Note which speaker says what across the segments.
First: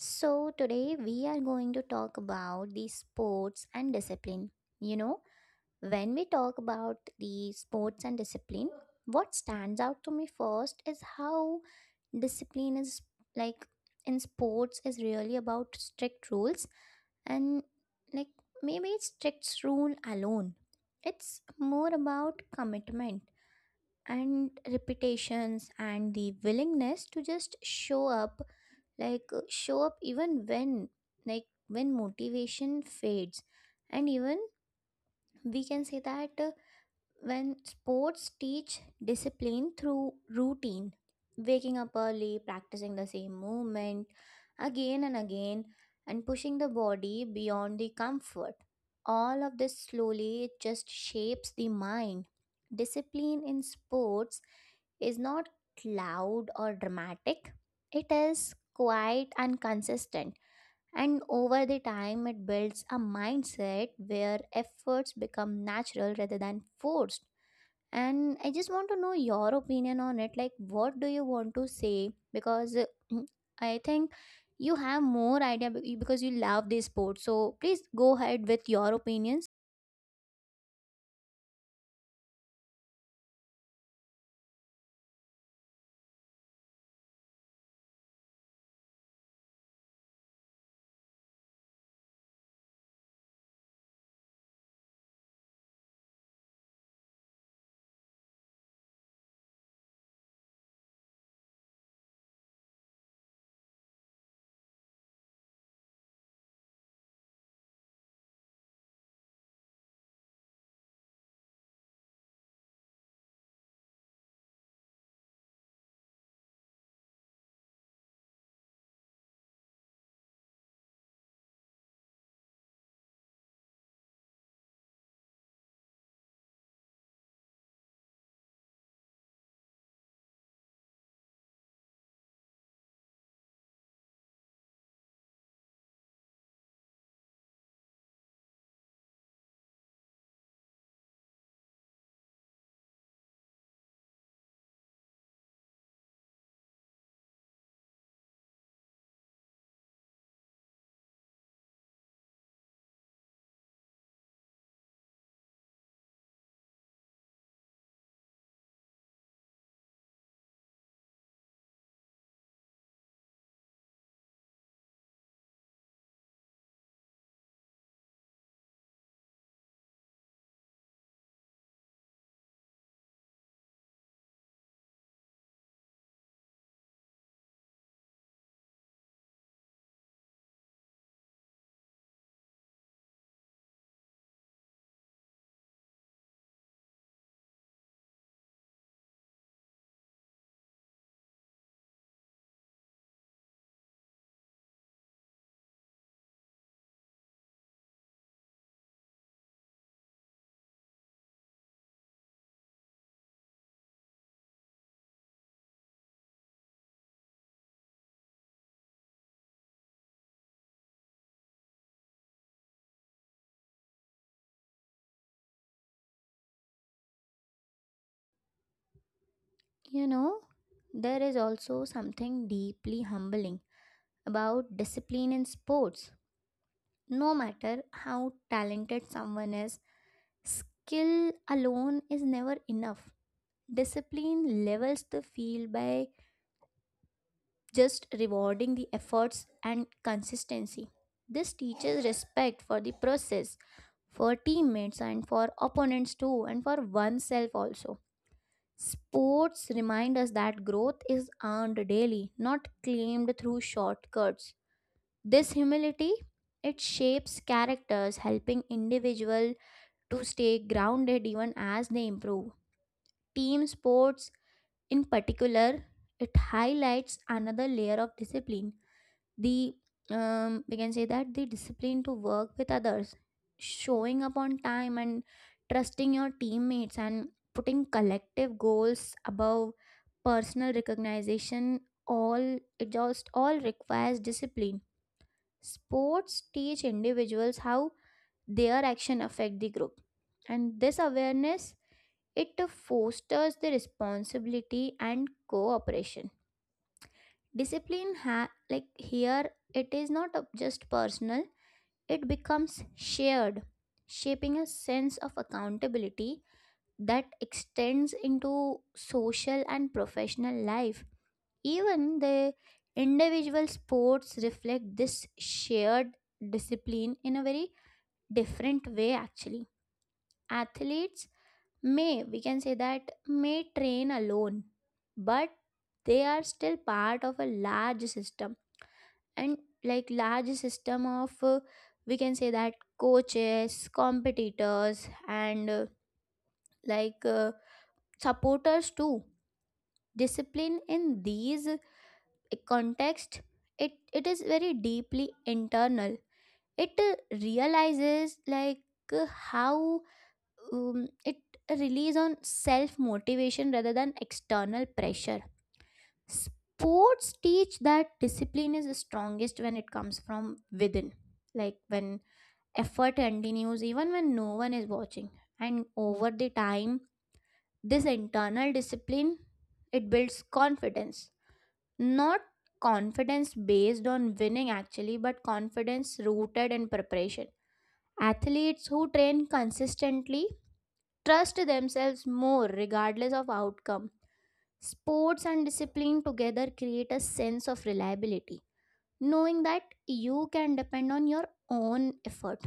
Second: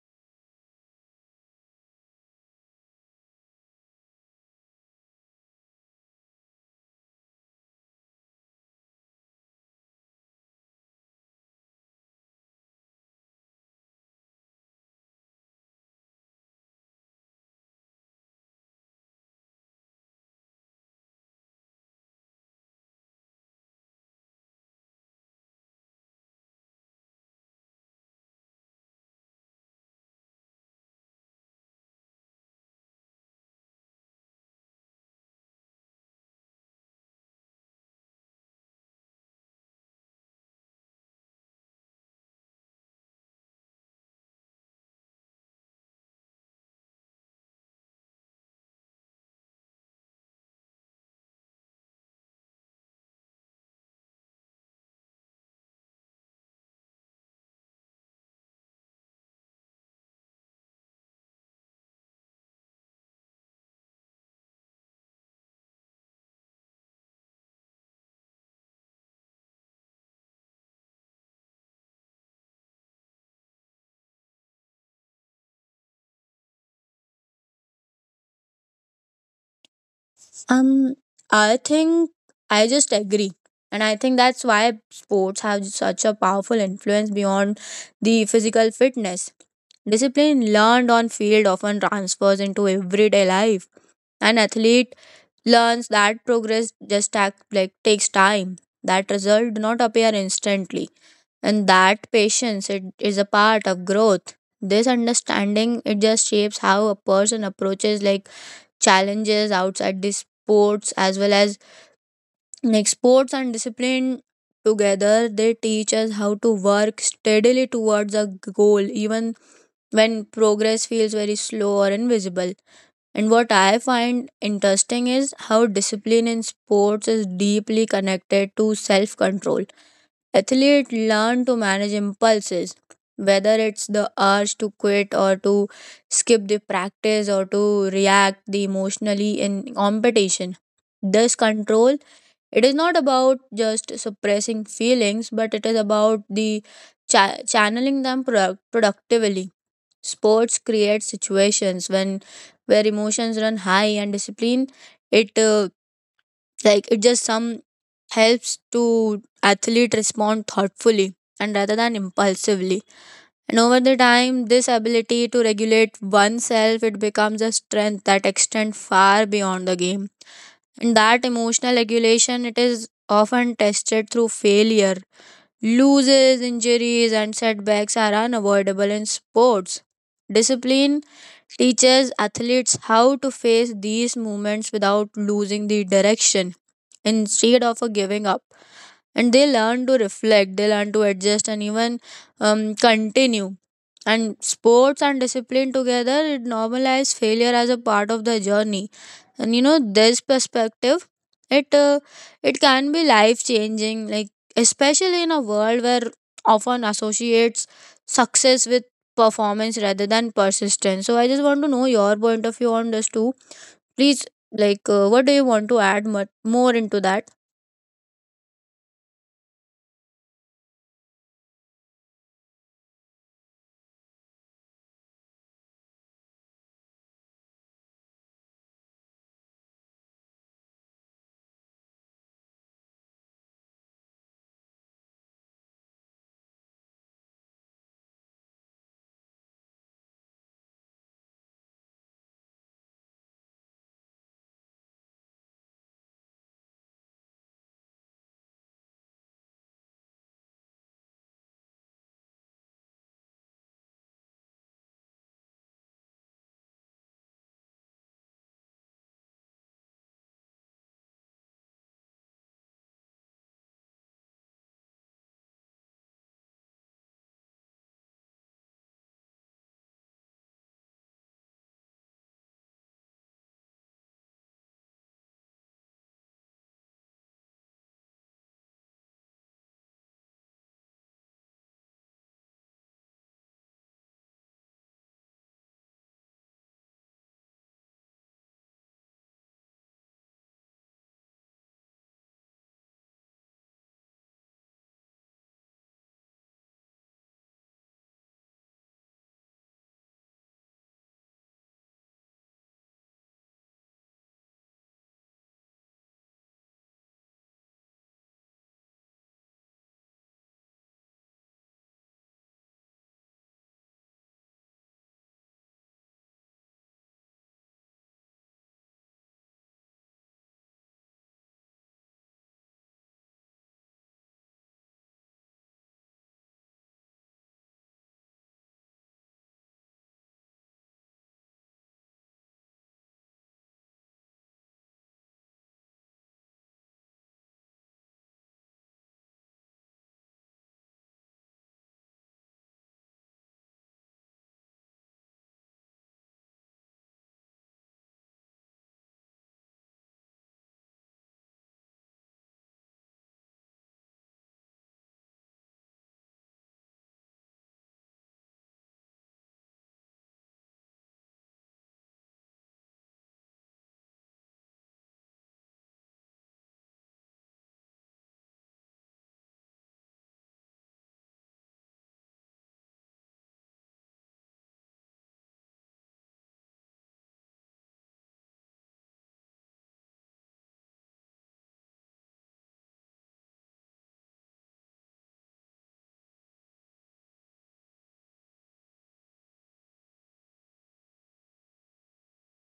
Speaker 1: So today we are going to talk about the sports and discipline. You know, when we talk about the sports and discipline, what stands out to me first is how discipline is, like, in sports is really about strict rules and, like, maybe it's strict rule alone. It's more about commitment and repetitions and the willingness to just show up, show up even when, like, when motivation fades. And even we can say that, when sports teach discipline through routine, waking up early, practicing the same movement again and again, and pushing the body beyond the comfort. All of this slowly just shapes the mind. Discipline in sports is not loud or dramatic, it is quiet and consistent. And over the time, it builds a mindset where efforts become natural rather than forced. And I just want to know your opinion on it, like, what do you want to say, because I think you have more idea because you love this sport, so please go ahead with your opinions.
Speaker 2: Um, I think I just agree. And I think that's why sports have such a powerful influence beyond the physical fitness. Discipline learned on field often transfers into everyday life. An athlete learns that progress just act, like takes time. That result do not appear instantly. And that patience it is a part of growth. This understanding it just shapes how a person approaches like challenges outside the sports as well as like sports and discipline together, they teach us how to work steadily towards a goal, even when progress feels very slow or invisible. And what I find interesting is how discipline in sports is deeply connected to self control. Athletes learn to manage impulses, whether it's the urge to quit or to skip the practice or to react the emotionally in competition. This control it is not about just suppressing feelings, but it is about the channeling them productively. Sports create situations when where emotions run high and discipline. It like it just some helps to athlete respond thoughtfully and rather than impulsively. And over the time, this ability to regulate oneself it becomes a strength that extends far beyond the game. In that emotional regulation, it is often tested through failure. Losses, injuries, and setbacks are unavoidable in sports. Discipline teaches athletes how to face these moments without losing the direction instead of a giving up. And they learn to reflect, they learn to adjust, and even continue. And sports and discipline together it normalize failure as a part of the journey, and you know this perspective it uh, it can be life changing, like especially in a world where often associates success with performance rather than persistence. So I just want to know your point of view on this too, please. Like what do you want to add more into that.
Speaker 1: You know, there is also something deeply humbling about discipline in sports. No matter how talented someone is, skill alone is never enough. Discipline levels the field by just rewarding the efforts and consistency. This teaches respect for the process, for teammates, and for opponents too, and for oneself also. Sports remind us that growth is earned daily, not claimed through shortcuts. This humility, it shapes characters, helping individual to stay grounded even as they improve. Team sports, in particular, it highlights another layer of discipline, the, we can say that, the discipline to work with others, showing up on time, and trusting your teammates, and putting collective goals above personal recognition, all it just all requires discipline. Sports teach individuals how their action affect the group, and this awareness, it fosters the responsibility and cooperation. Like, here it is not just personal, it becomes shared, shaping a sense of accountability that extends into social and professional life. Even the individual sports reflect this shared discipline in a very different way actually. Athletes may, we can say that, may train alone, but they are still part of a large system, and, like, large system of, we can say that, coaches, competitors, and, like uh, supporters too. Discipline in these, context, it is very deeply internal. It realizes, like, how, it relies on self motivation rather than external pressure. Sports teach that discipline is the strongest when it comes from within, like when effort continues even when no one is watching. And over the time, this internal discipline, it builds confidence, not confidence based on winning actually, but confidence rooted in preparation. Athletes who train consistently trust themselves more regardless of outcome. Sports and discipline together create a sense of reliability, knowing that you can depend on your own effort.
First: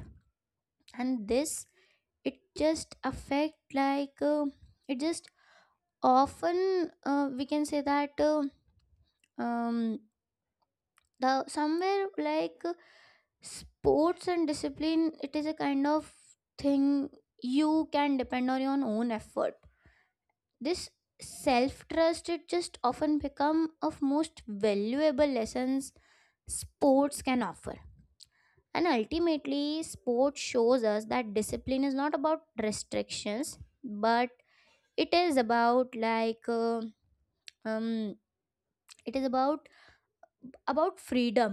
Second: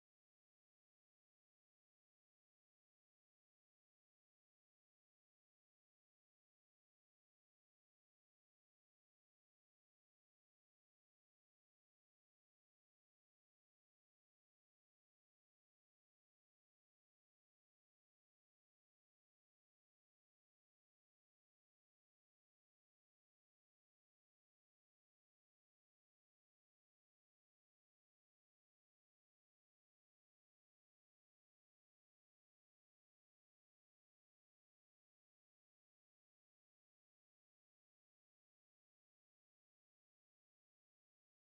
Speaker 1: And this, it just affect, like, it just often, we can say that, um, the somewhere, like, sports and discipline, it is a kind of thing, you can depend on your own effort. This self trust, it just often become of most valuable lessons sports can offer. And ultimately sport shows us that discipline is not about restrictions, but it is about, like, um it is about freedom,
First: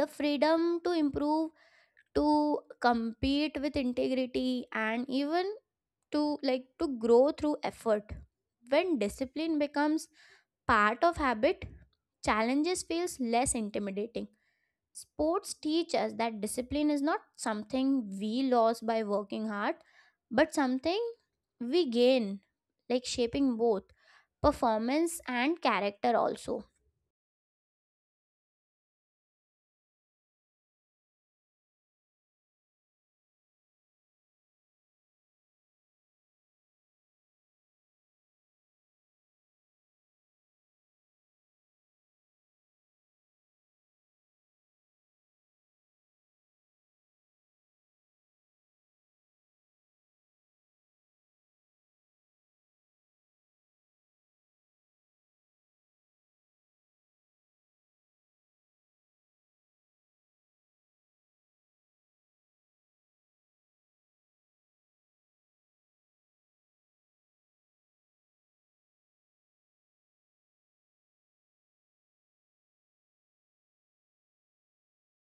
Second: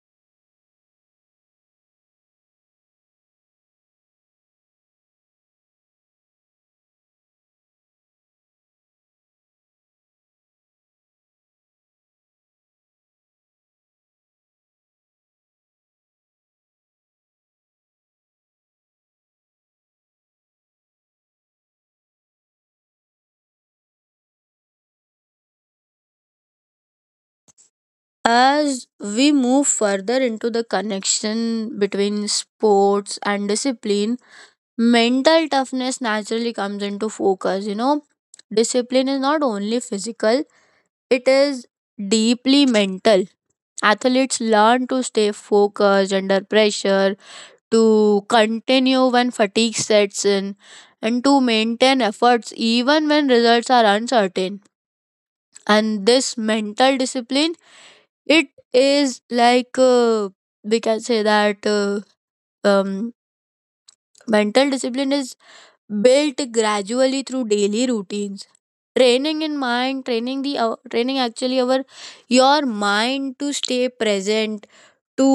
Speaker 1: the freedom to improve, to compete with integrity, and even to, like, to grow through effort. When discipline becomes part of habit, challenges feels less intimidating. Sports teach us that discipline is not something we lose by working hard, but something we gain, like, shaping both performance and character also.
Speaker 2: As we move further into the connection between sports and discipline, mental toughness naturally comes into focus, you know. Discipline is not only physical. It is deeply mental. Athletes learn to stay focused under pressure, to continue when fatigue sets in, and to maintain efforts even when results are uncertain. And this mental discipline, it is like we can say that um, mental discipline is built gradually through daily routines, training in mind, training the training actually our your mind to stay present, to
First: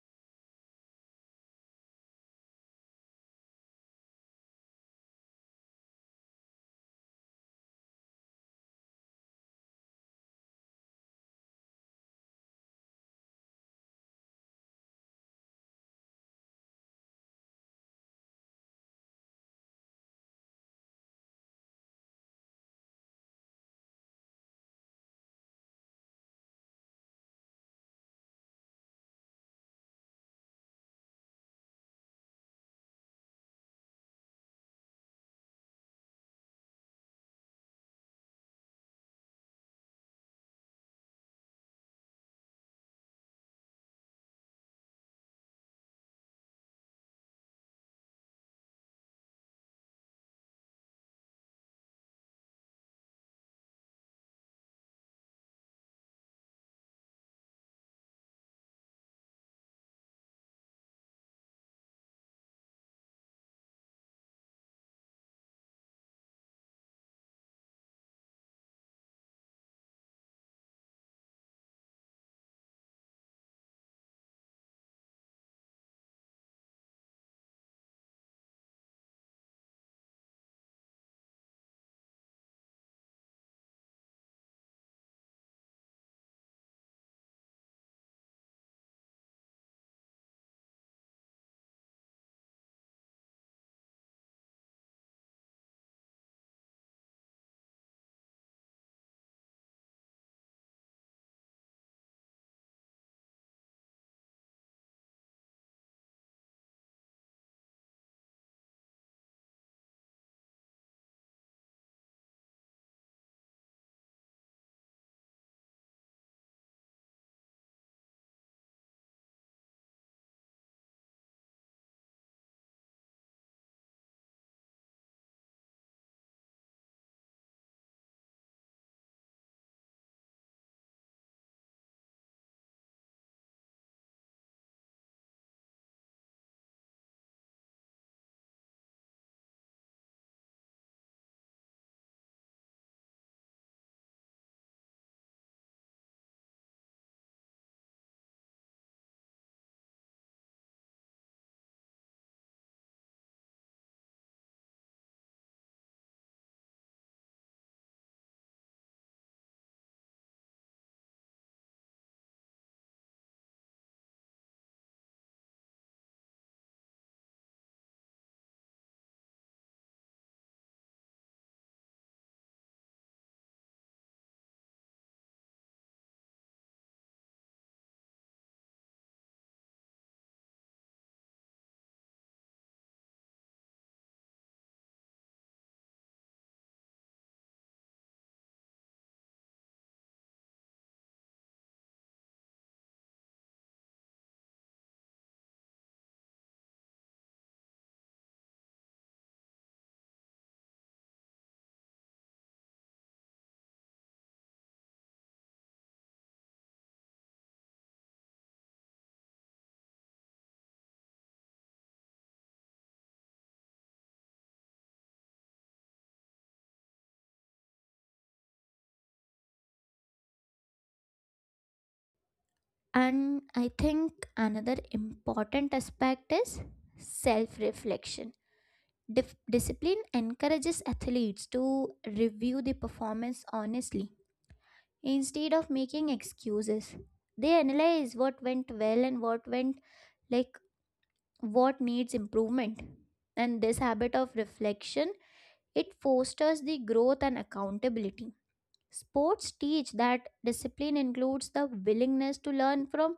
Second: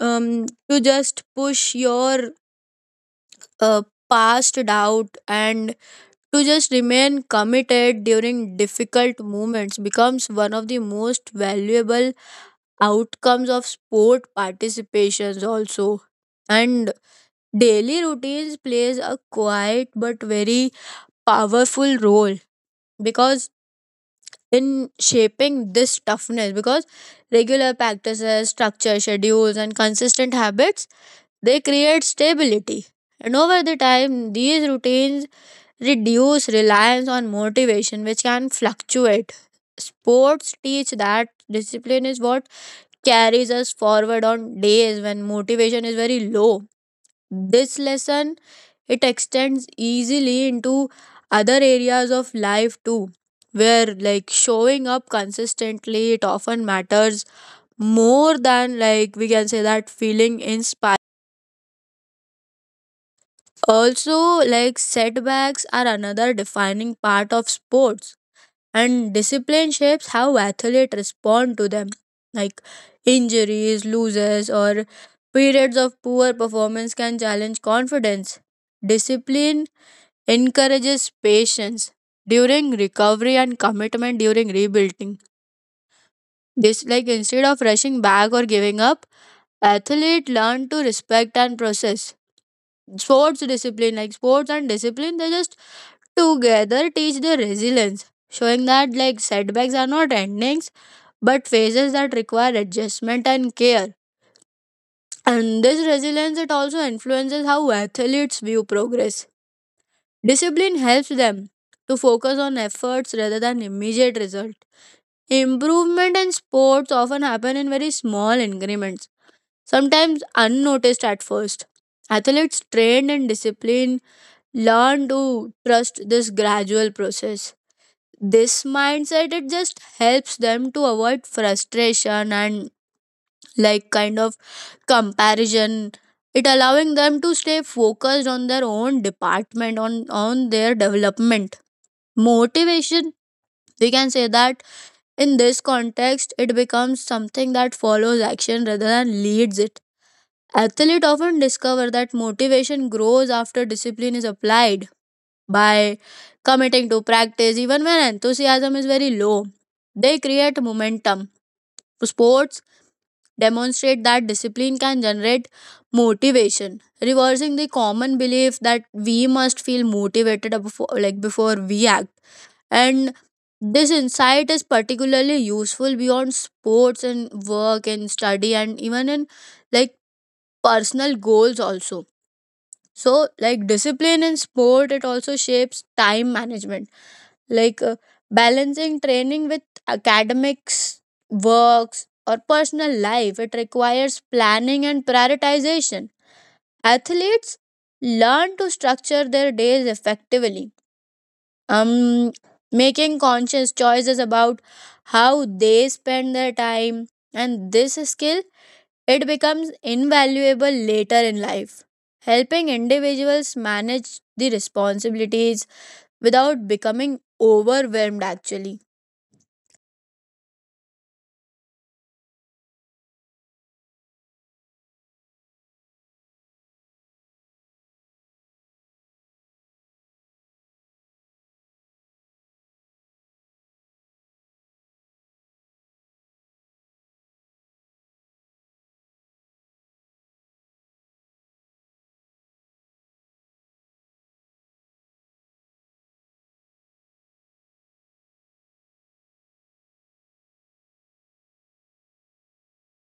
Speaker 2: to just push your uh, past doubt, and to just remain committed during difficult moments becomes one of the most valuable outcomes of sport participations also. And daily routines plays a quiet but very powerful role, because in shaping this toughness, because regular practices, structure schedules, and consistent habits, they create stability. And over the time these routines reduce reliance on motivation, which can fluctuate. Sports teach that discipline is what carries us forward on days when motivation is very low. This lesson it extends easily into other areas of life too, where like showing up consistently it often matters more than, like we can say that, feeling inspired. Also, like setbacks are another defining part of sports, and discipline shapes how athletes respond to them. Like injuries, losses, or periods of poor performance can challenge confidence. Discipline encourages patience during recovery and commitment during rebuilding. This, like, instead of rushing back or giving up, athlete learn to respect and process. Sports discipline, like sports and discipline, they just together teach the resilience, showing that like setbacks are not endings but phases that require adjustment and care. And this resilience it also influences how athletes view progress. Discipline helps them to focus on efforts rather than immediate result. Improvement in sports often happen in very small increments, sometimes unnoticed at first. Athletes trained in discipline learn to trust this gradual process. This mindset it just helps them to avoid frustration and like kind of comparison. It allowing them to stay focused on their own department, on their development. Motivation, we can say that, in this context it becomes something that follows action rather than leads it. Athletes often discover that motivation grows after discipline is applied. By committing to practice even when enthusiasm is very low, they create momentum. Sports demonstrate that discipline can generate motivation, reversing the common belief that we must feel motivated before, like before we act. And this insight is particularly useful beyond sports and work and study, and even in like personal goals also. So like discipline in sport it also shapes time management. Like balancing training with academics, works, or personal life it requires planning and prioritization. Athletes learn to structure their days effectively, um making conscious choices about how they spend their time. And this skill it becomes invaluable later in life, helping individuals manage the responsibilities without becoming overwhelmed actually.
Speaker 1: And I think another important aspect is self reflection. Discipline encourages athletes to review the performance honestly instead of making excuses. They analyze what went well and what went, like, what needs improvement. And this habit of reflection, it fosters the growth and accountability. Sports teach that discipline includes the willingness to learn from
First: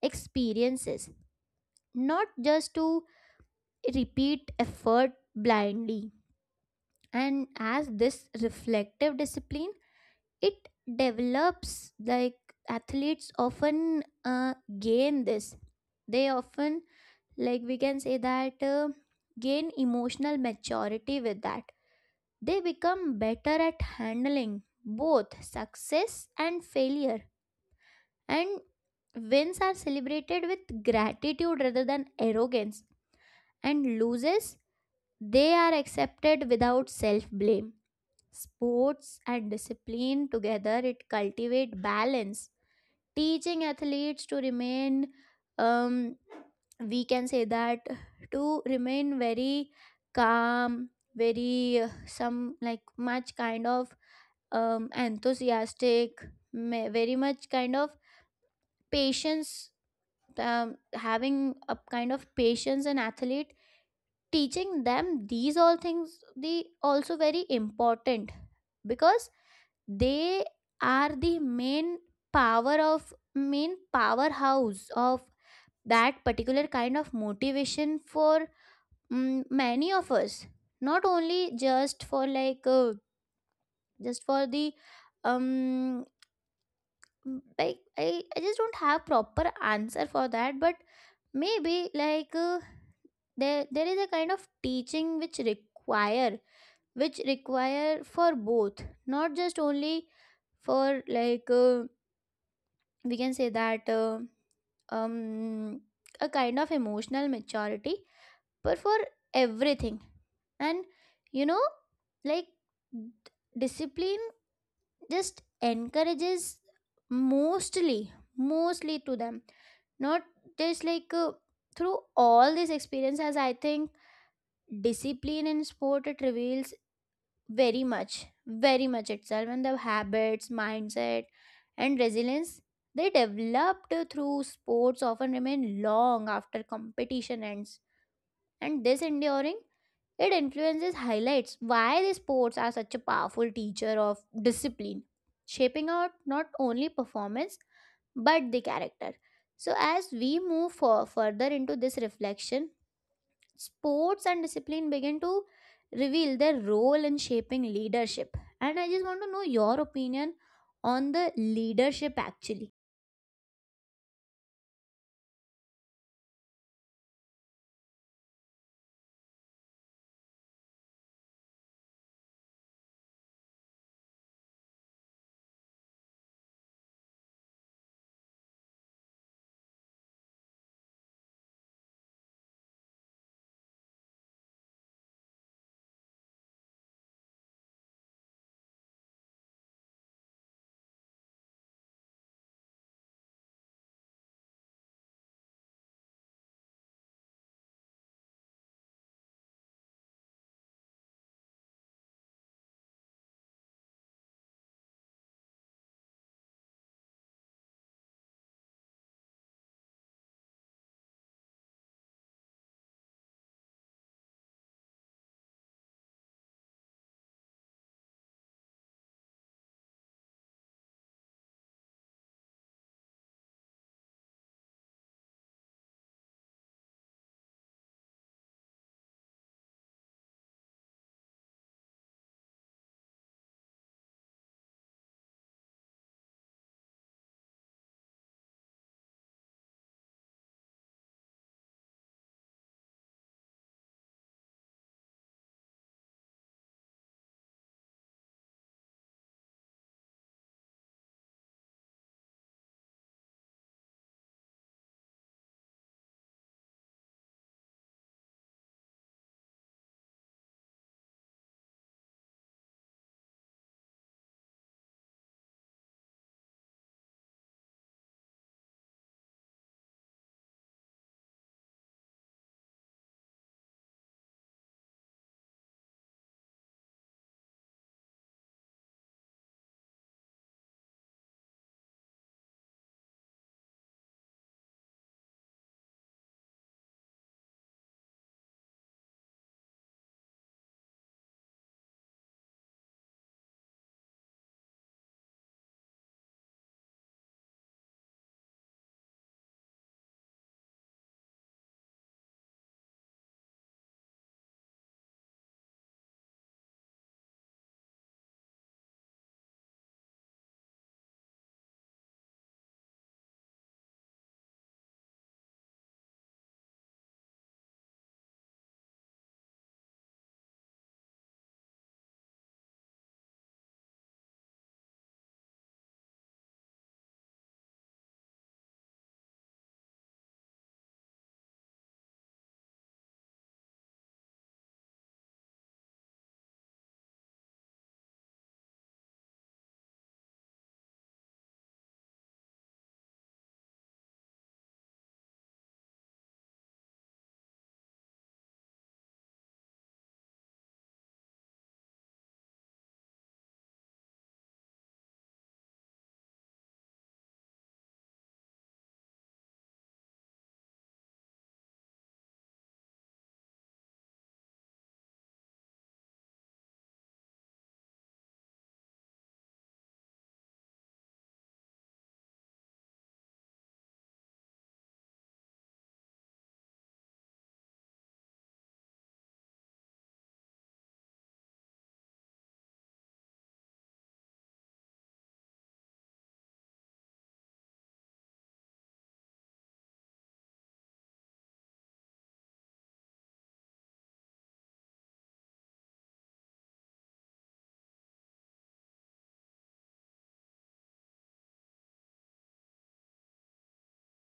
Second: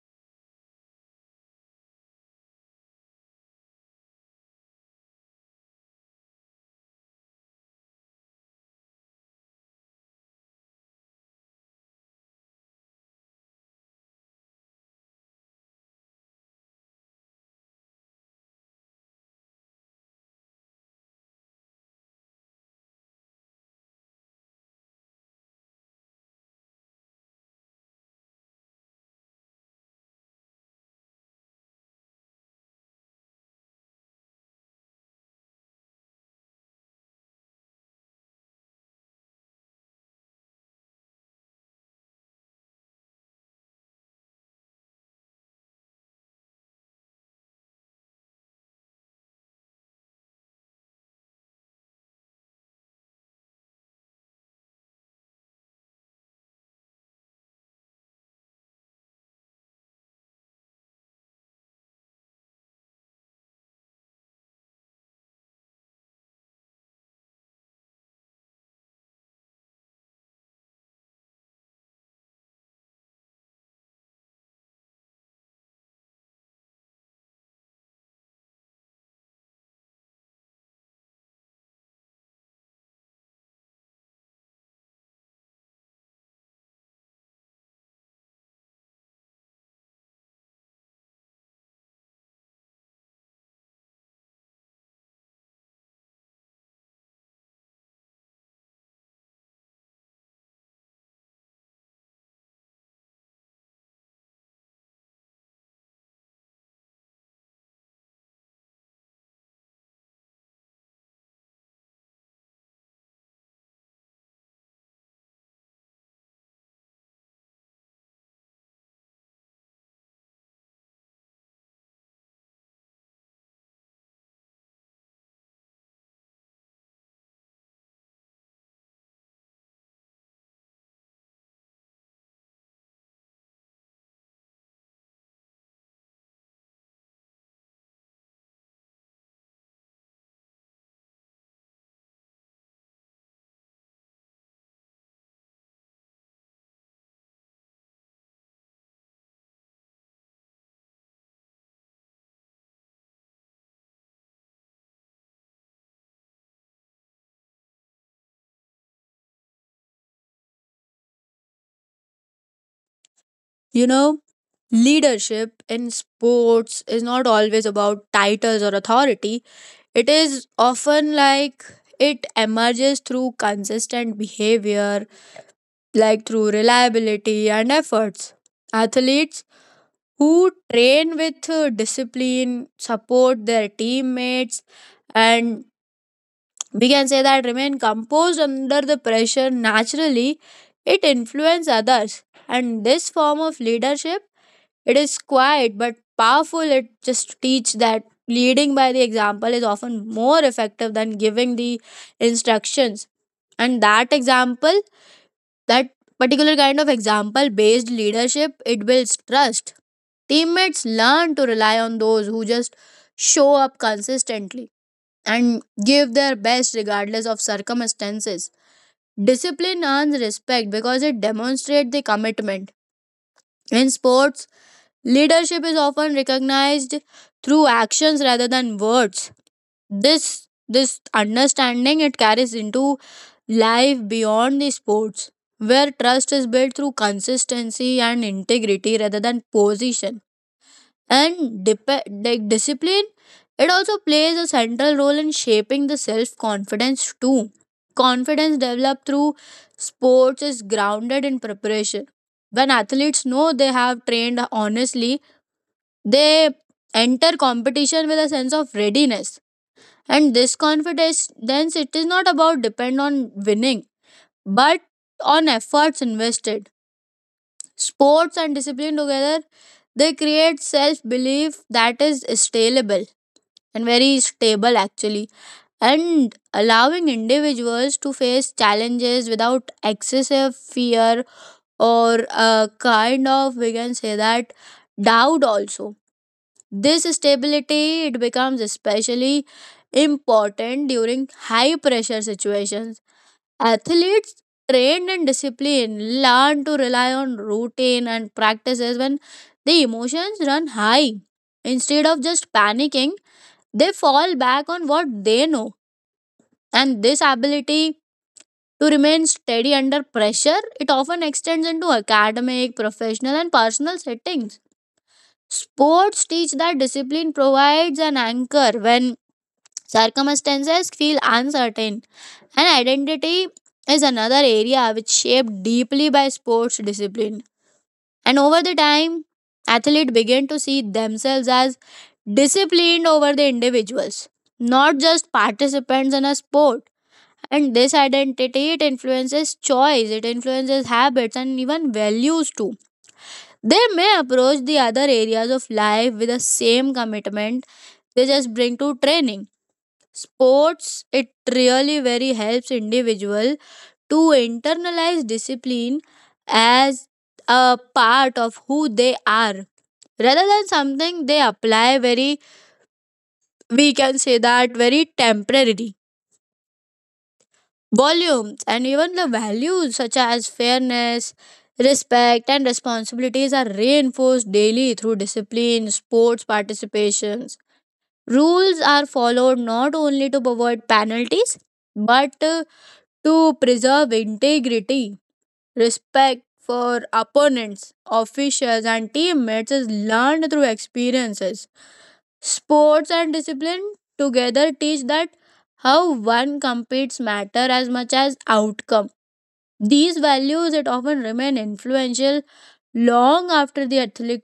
Speaker 1: experiences, not just to repeat effort blindly. And as this reflective discipline, it develops, like, athletes often gain this. They often, like we can say that, gain emotional maturity with that. They become better at handling both success and failure. And wins are celebrated with gratitude rather than arrogance, and loses, they are accepted without self blame. Sports and discipline together, it cultivate balance, teaching athletes to remain, um, we can say that, to remain very calm, very some, like, much kind of, enthusiastic, very much kind of patience, having a kind of patience and athlete, teaching them these all things, they also very important, because they are the main power of, main powerhouse of that particular kind of motivation for, many of us, not only just for, like, just for the, um like, I just don't have proper answer for that, but maybe, like, there is a kind of teaching which require, which require for both, not just only for, like, we can say that, um a kind of emotional maturity, but for everything. And, you know, like, d- discipline just encourages, mostly, mostly to them, not just, like, through all these experiences. I think discipline in sport, it reveals very much, very much itself, and the habits, mindset, and resilience they developed through sports often remain long after competition ends. And this enduring, it influences, highlights why the sports are such a powerful teacher of discipline, shaping out not only performance but the character. So as we move for, further into this reflection, sports and discipline begin to reveal their role in shaping leadership, and I just want to know your opinion on the leadership actually.
Speaker 2: You know, leadership in sports is not always about titles or authority. It is often like it emerges through consistent behavior, like through reliability and efforts. Athletes who train with discipline, support their teammates, and we can say that remain composed under the pressure naturally, it influences others. And this form of leadership, it is quiet but powerful. It just teach that leading by the example is often more effective than giving the instructions. And that example, that particular kind of example based leadership it builds trust. Teammates learn to rely on those who just show up consistently and give their best regardless of circumstances. Discipline earns respect because it demonstrates the commitment. In sports leadership is often recognized through actions rather than words. This this understanding it carries into life beyond the sports, where trust is built through consistency and integrity rather than position. And like discipline, it also plays a central role in shaping the self confidence too. Confidence developed through sports is grounded in preparation. When athletes know they have trained honestly, they enter competition with a sense of readiness. And this confidence, then it is not about depend on winning but on efforts invested. Sports and discipline together, they create self belief that is scalable and very stable actually, and allowing individuals to face challenges without excessive fear or a kind of, we can say that, doubt also. This stability it becomes especially important during high pressure situations. Athletes trained in discipline learn to rely on routine and practices when the emotions run high. Instead of just panicking, they fall back on what they know. And this ability to remain steady under pressure, it often extends into academic, professional, and personal settings. Sports teach that discipline provides an anchor when circumstances feel uncertain. And identity is another area which shaped deeply by sports discipline. And over the time, athletes began to see themselves as disciplined over the individuals, not just participants in a sport. And this identity it influences choice, it influences habits, and even values too. They may approach the other areas of life with the same commitment they just bring to training. Sports it really very helps individual to internalize discipline as a part of who they are, rather than something they apply very, we can say that, very temporary volumes. And even the values such as fairness, respect, and responsibilities are reinforced daily through discipline sports participations. Rules are followed not only to avoid penalties, but to preserve integrity. Respect for opponents, officials, and teammates is learned through experiences. Sports and discipline together teach that how one competes matter as much as outcome. These values it often remain influential long after the athletic,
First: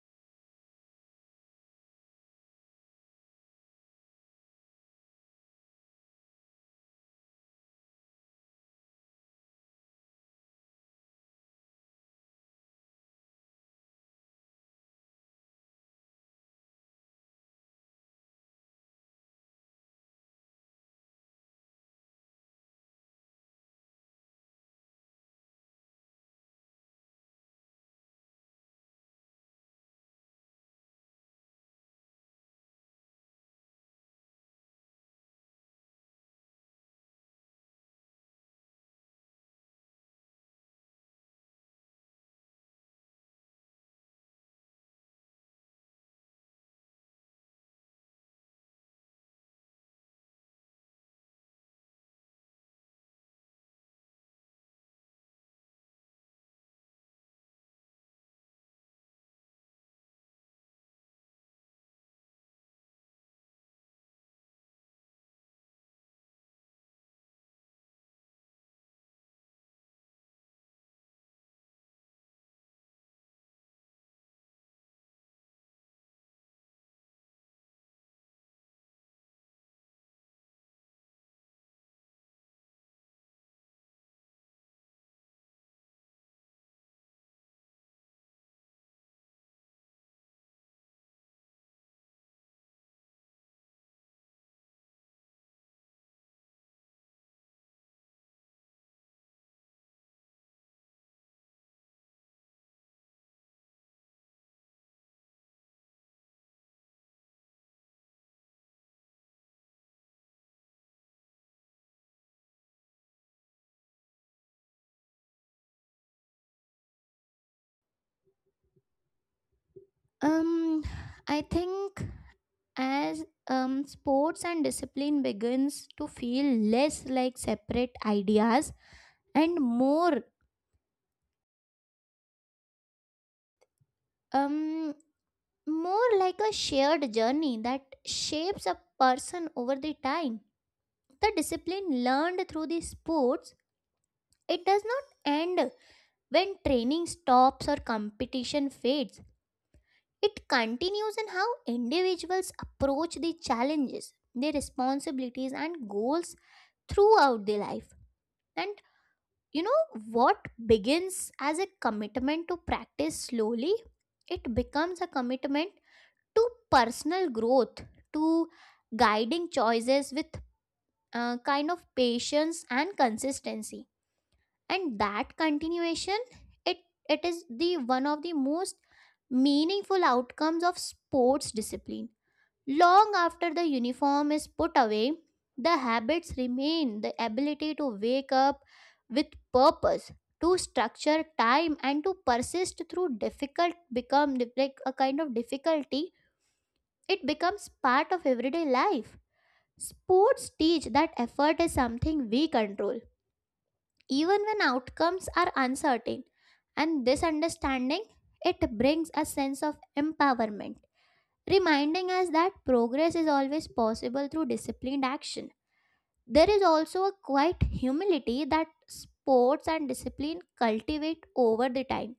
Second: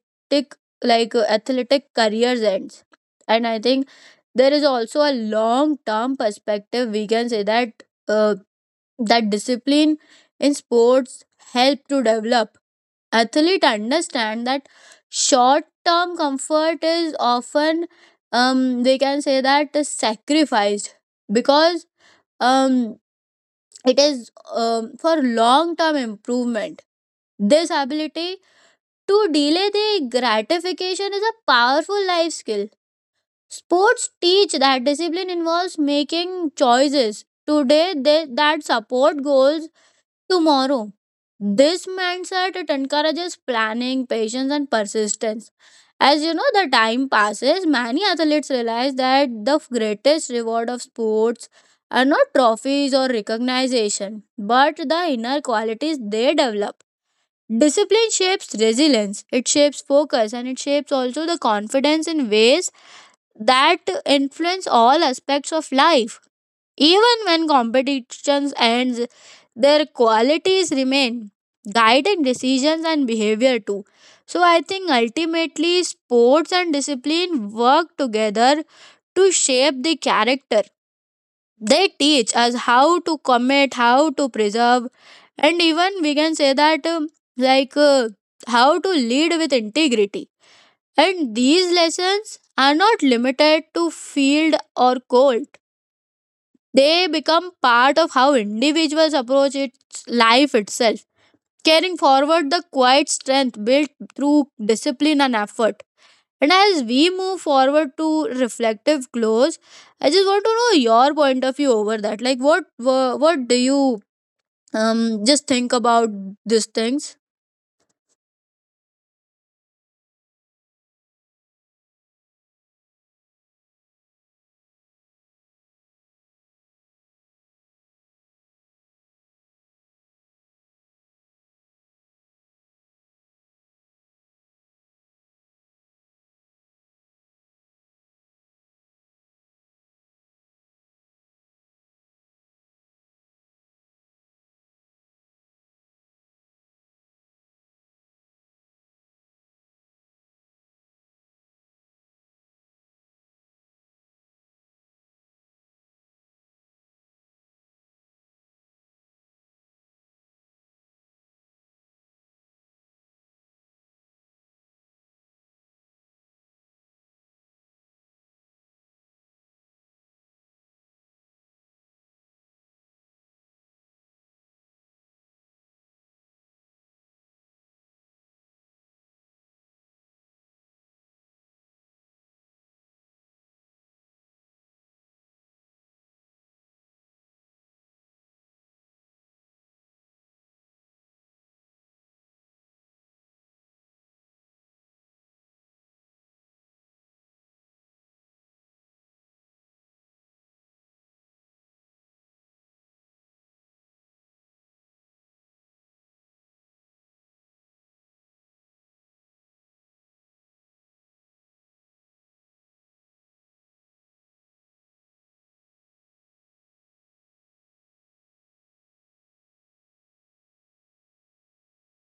Speaker 2: athletic careers ends. And I think there is also a long term perspective. We can say that that discipline in sports help to develop athlete understand that short term comfort is often they can say that is sacrificed, because um it is for long term improvement. This ability to delay the gratification is a powerful life skill. Sports teach that discipline involves making choices today they, that support goals tomorrow. This mindset it encourages planning, patience, and persistence. As you know, the time passes, many athletes realize that the greatest reward of sports are not trophies or recognition, but the inner qualities they develop. Discipline shapes resilience, it shapes focus, and it shapes also the confidence in ways that influence all aspects of life. Even when competitions ends, their qualities remain, guiding decisions and behavior too. So I think ultimately sports and discipline work together to shape the character. They teach us how to commit, how to preserve, and even we can say that like uh, how to lead with integrity. And these lessons are not limited to field or court. They become part of how individuals approach its life itself, carrying forward the quiet strength built through discipline and effort. And as we move forward to reflective close, I just want to know your point of view over that. Like, what do you just think about these things?
Speaker 1: um I think as, sports and discipline begins to feel less like separate ideas and more, um more like a shared journey that shapes a person over the time. The discipline learned through the sports, it does not end. When training stops or competition fades, it continues in how individuals approach the challenges, their responsibilities, and goals throughout their life. And, you know, what begins as a commitment to practice slowly, it becomes a commitment to personal growth, to guiding choices with, kind of patience and consistency. And that continuation, it it is the one of the most meaningful outcomes of sports discipline. Long after the uniform is put away, the habits remain, the ability to wake up with purpose, to structure time, and to persist through difficult, become like a kind of difficulty, it becomes part of everyday life. Sports teach that effort is something we control even when outcomes are uncertain. And this understanding, it brings a sense of empowerment, reminding us that progress is always possible through disciplined action. There is also a quiet humility that sports and discipline cultivate over the time.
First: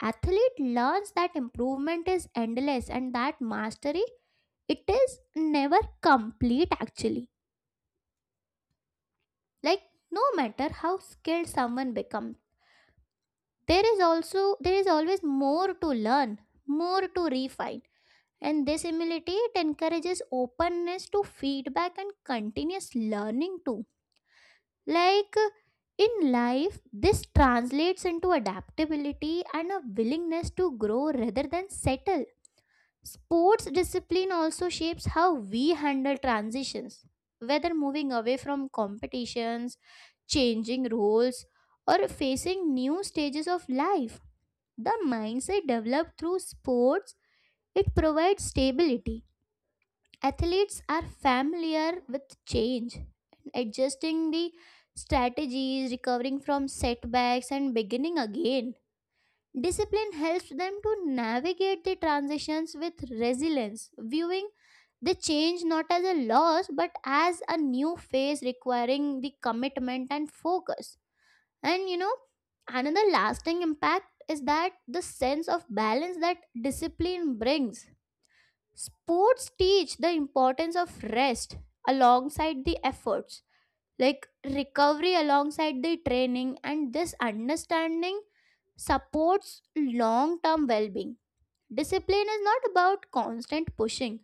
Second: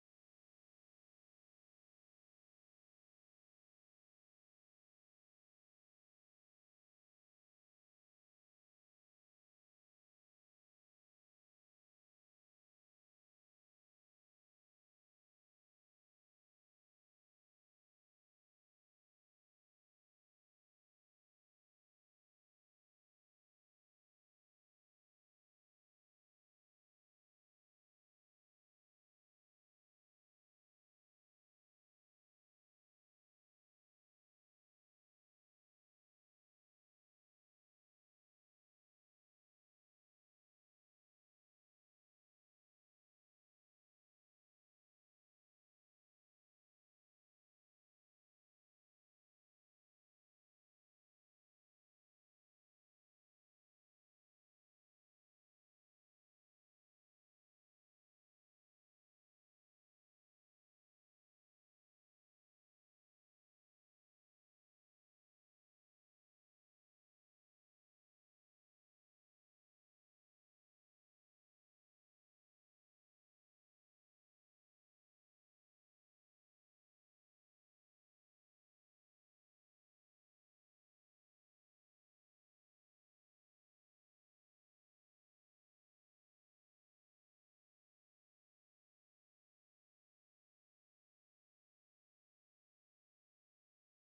Speaker 1: Athlete learns that improvement is endless, and that mastery, it is never complete actually. Like, no matter how skilled someone becomes, there is also, there is always more to learn, more to refine. And this humility, it encourages openness to feedback and continuous learning too. Like, in life this translates into adaptability and a willingness to grow rather than settle. Sports discipline also shapes how we handle transitions, whether moving away from competitions, changing roles, or facing new stages of life. The mindset developed through sports, it provides stability. Athletes are familiar with change, adjusting the strategies, recovering from setbacks, and beginning again. Discipline helps them to navigate the transitions with resilience, viewing the change not as a loss but as a new phase requiring the commitment and focus. And, you know, another lasting impact is that the sense of balance that discipline brings. Sports teach the importance of rest alongside the efforts, like recovery alongside the training, and this understanding supports long term well being. Discipline is not about constant pushing,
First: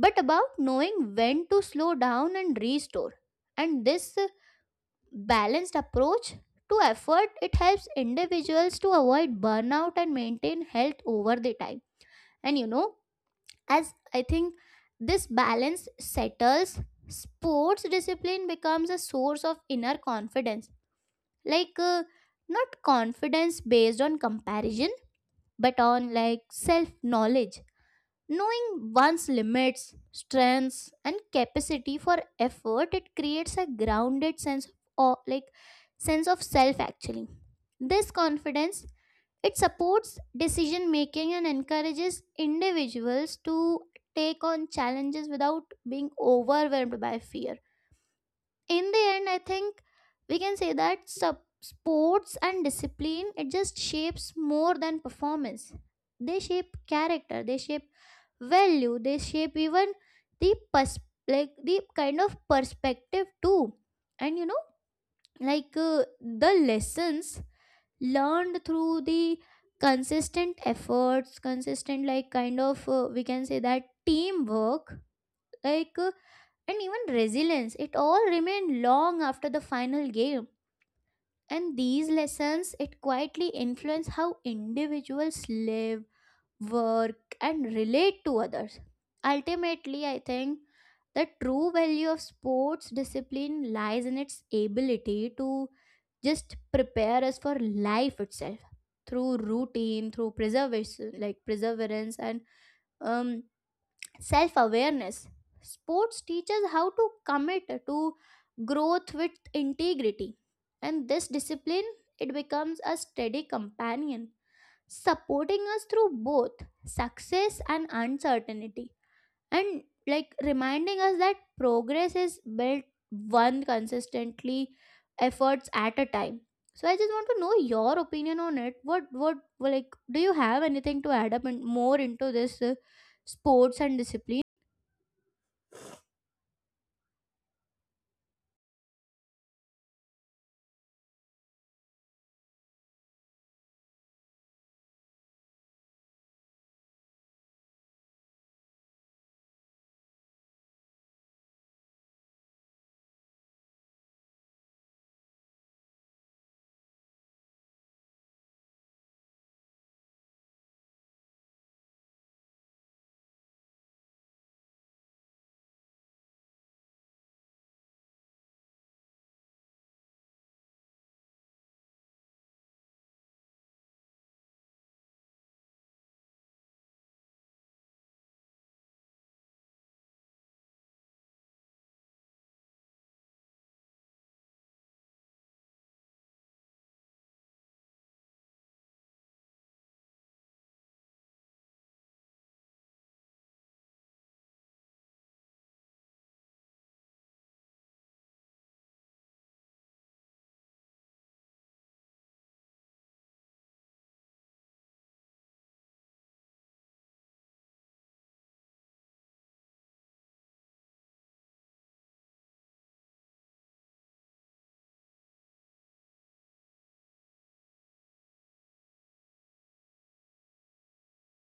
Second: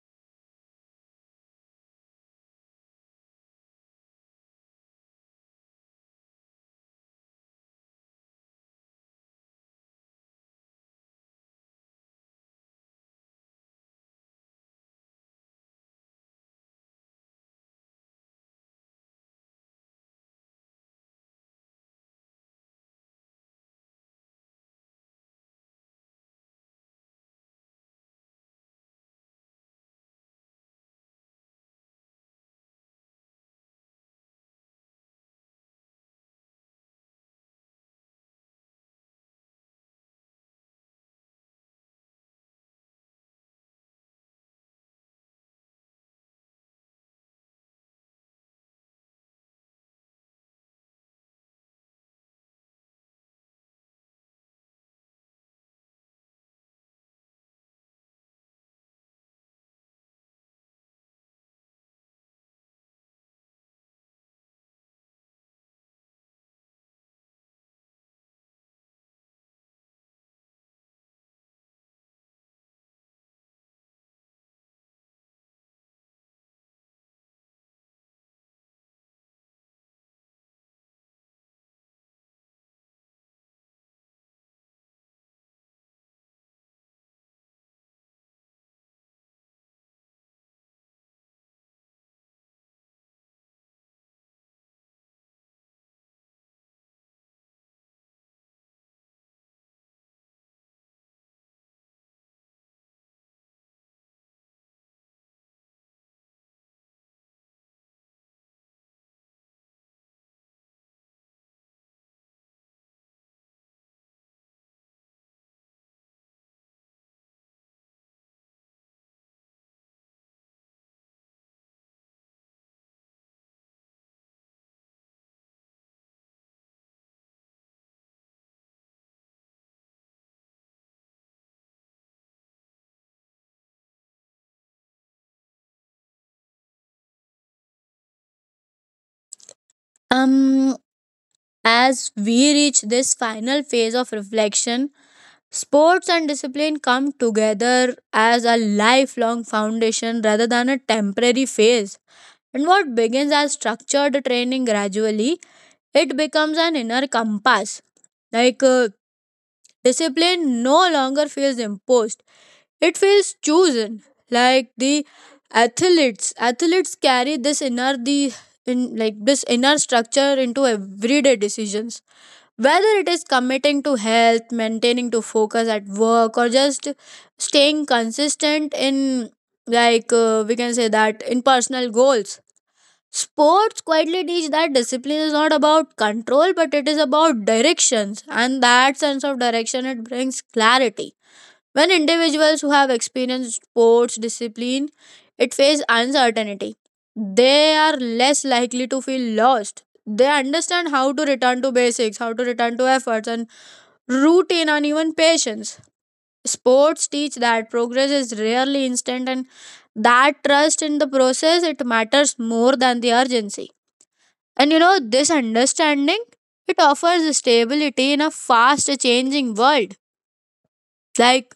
Speaker 1: but about knowing when to slow down and restore. And this balanced approach to effort, it helps individuals to avoid burnout and maintain health over the time. And, you know, as I think this balance settles, sports discipline becomes a source of inner confidence, like, not confidence based on comparison but on, like, self knowledge. Knowing one's limits, strengths, and capacity for effort, it creates a grounded sense of like sense of self actually. This confidence it supports decision making and encourages individuals to take on challenges without being overwhelmed by fear. In the end, I think we can say that sports and discipline it just shapes more than performance. They shape character, they shape value, they shape even the pers- like the kind of perspective too. And you know, the lessons learned through the consistent efforts, consistent like kind of we can say that teamwork, like uh, and even resilience, it all remained long after the final game. And these lessons it quietly influence how individuals live, work and relate to others. Ultimately, I think the true value of sports discipline lies in its ability to just prepare us for life itself, through routine, through preservation, like perseverance and um self awareness. Sports teaches how to commit to growth with integrity, and this discipline it becomes a steady companion, supporting us through both success and uncertainty, and like reminding us that progress is built one consistently efforts at a time. So I just want to know your opinion on it. What like, do you have anything to add up and more into this sports and discipline?
Speaker 2: Um, as we reach this final phase of reflection, sports and discipline come together as a lifelong foundation rather than a temporary phase. And what begins as structured training gradually, it becomes an inner compass. Like uh, Discipline no longer feels imposed, it feels chosen. Like the Athletes carry this inner, the in like this inner structure into everyday decisions, whether it is committing to health, maintaining to focus at work, or just staying consistent in, we can say that in personal goals. Sports quietly teach that discipline is not about control, but it is about directions, and that sense of direction it brings clarity. When individuals who have experienced sports discipline, it face uncertainty. They are less likely to feel lost. They understand how to return to basics, how to return to efforts and routine and even patience. Sports teach that progress is rarely instant and that trust in the process it matters more than the urgency. And you know this understanding it offers stability in a fast changing world. Like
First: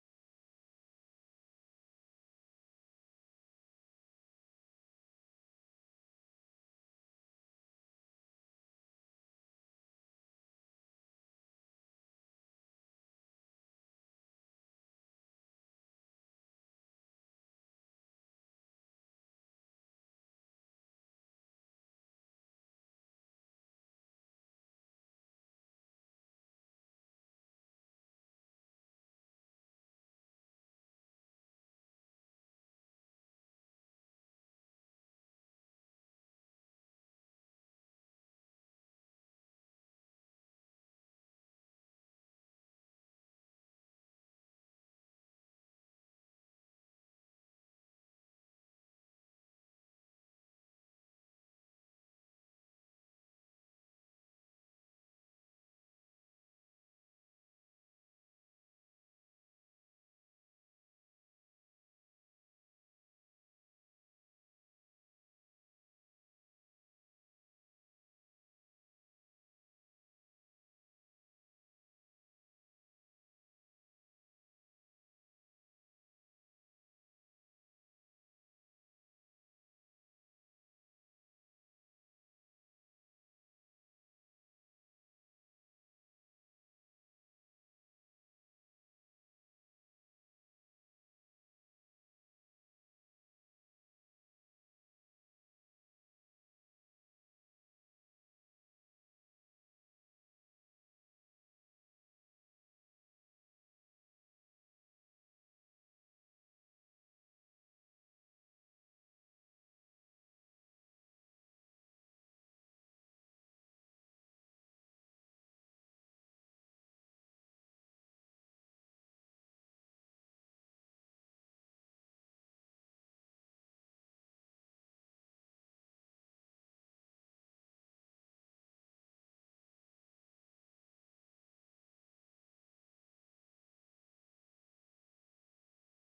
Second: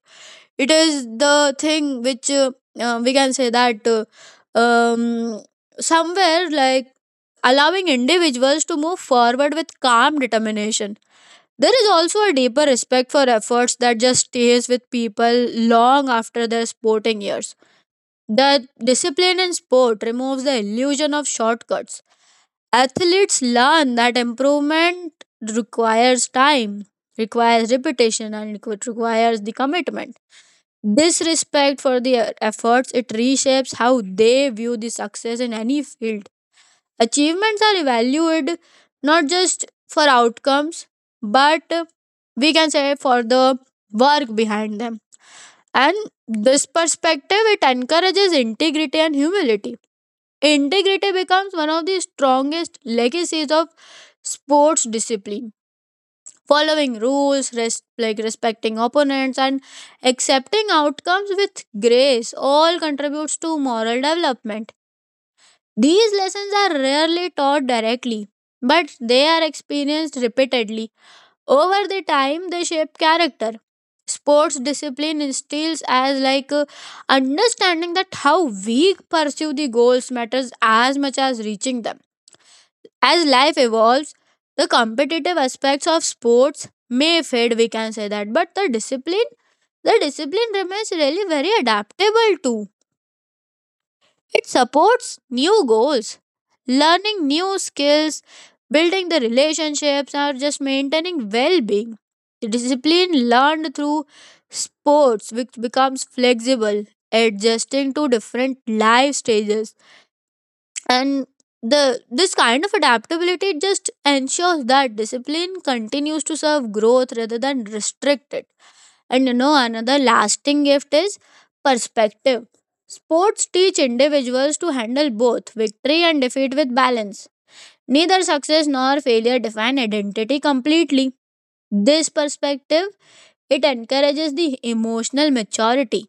Speaker 2: it is the thing which we can say that um, somewhere like Allowing individuals to move forward with calm determination, there is also a deeper respect for efforts that just stays with people long after their sporting years. The discipline in sport removes the illusion of shortcuts. Athletes learn that improvement requires time, requires repetition, and it requires the commitment. This respect for their efforts it reshapes how they view the success in any field. Achievements are evaluated not just for outcomes, but we can say for the work behind them. And this perspective it encourages integrity and humility. Integrity becomes one of the strongest legacies of sports discipline: following rules, like respecting opponents, and accepting outcomes with grace all contributes to moral development. These lessons are rarely taught directly, but they are experienced repeatedly. Over the time, they shape character. Sports discipline instills as like understanding that how we pursue the goals matters as much as reaching them. As life evolves, the competitive aspects of sports may fade, we can say that, but the discipline remains really very adaptable too. It supports new goals, learning new skills, building the relationships, or just maintaining well being. The discipline learned through sports, which becomes flexible, adjusting to different life stages, and the this kind of adaptability just ensures that discipline continues to serve growth rather than restrict it. And you know another lasting gift is perspective. Sports teach individuals to handle both victory and defeat with balance. Neither success nor failure define identity completely. This perspective it encourages the emotional maturity,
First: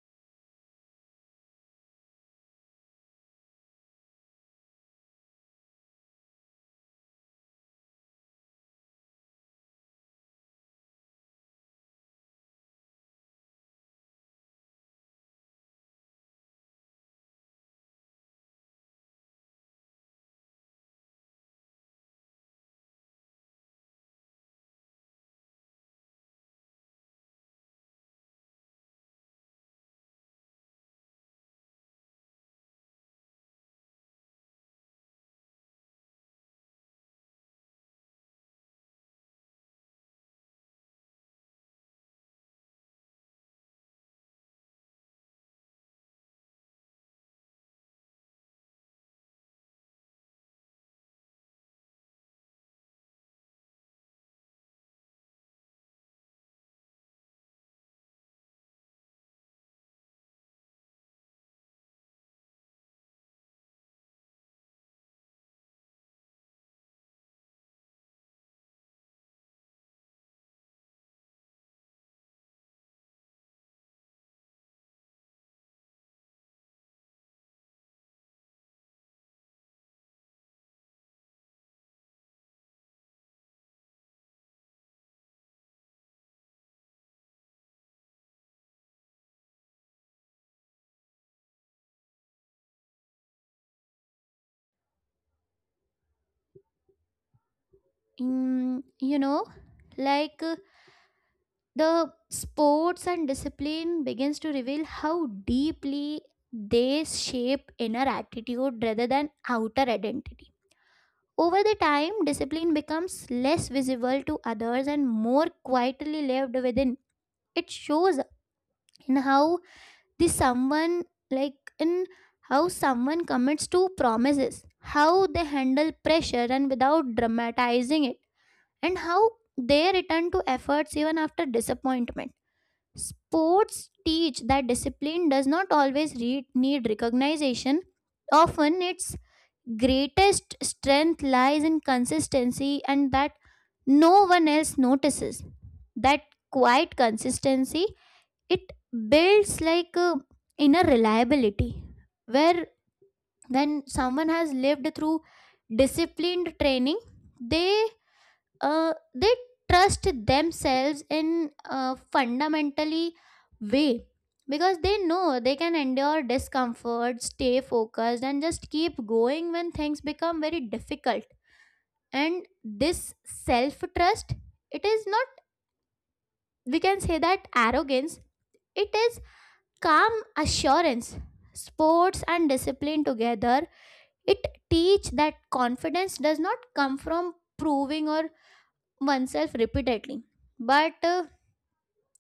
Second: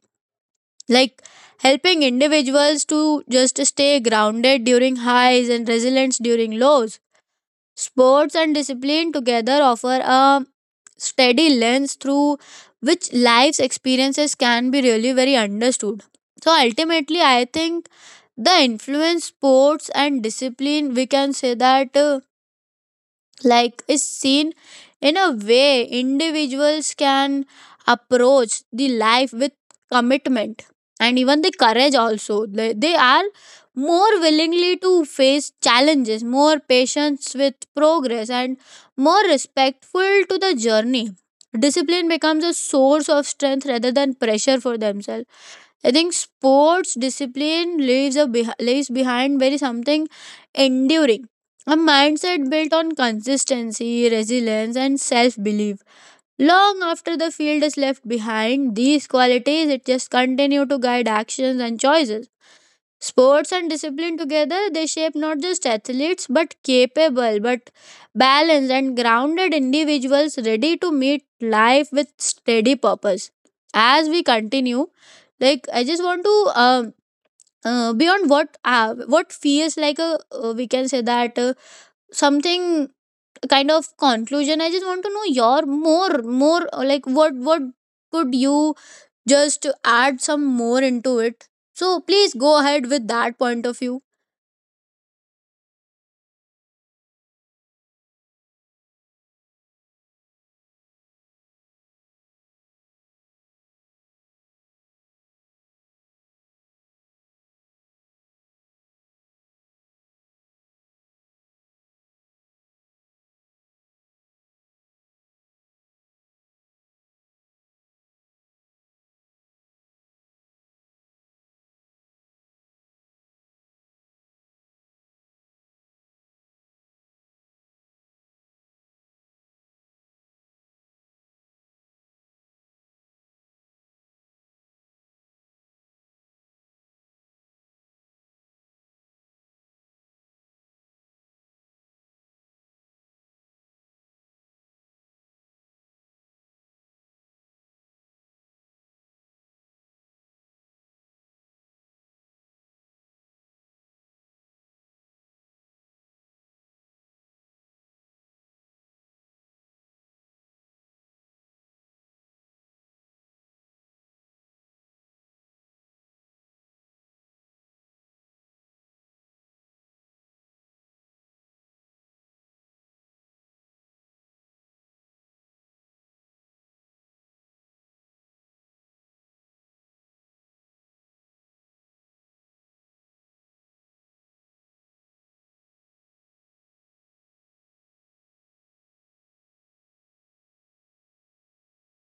Speaker 2: like helping individuals to just stay grounded during highs and resilience during lows. Sports and discipline together offer a steady lens through which life's experiences can be really very understood. So ultimately, I think the influence sports and discipline, we can say that, like is seen in a way individuals can approach the life with commitment, and even the courage also, they are more willingly to face challenges, more patience with progress, and more respectful to the journey. Discipline becomes a source of strength rather than pressure for themselves. I think sports discipline leaves behind very something enduring. A mindset built on consistency, resilience, and self-belief. Long after the field is left behind, these qualities it just continue to guide actions and choices. Sports and discipline together, they shape not just athletes but capable, but balanced and grounded individuals ready to meet life with steady purpose. As we continue, like I just want to um beyond what feels like a we can say that something kind of conclusion. I just want to know your more, like what could you just add some more into it. So please go ahead with that point of view.
Speaker 1: Mm, you know, like uh, the sports and discipline begins to reveal how deeply they shape inner attitude rather than outer identity. Over the time, discipline becomes less visible to others and more quietly lived within. It shows in how the someone like in how someone commits to promises, how they handle pressure and without dramatizing it, and how they return to efforts even after disappointment. Sports teach that discipline does not always need recognition. Often, its greatest strength lies in consistency and that no one else notices. That quiet consistency, it builds like a inner reliability, where when someone has lived through disciplined training, they they trust themselves in a fundamentally way, because they know they can endure discomfort, stay focused, and just keep going when things become very difficult. And this self trust, it is not, we can say that, arrogance. It is calm assurance. Sports and discipline together, it teach that confidence does not come from proving or oneself repeatedly, but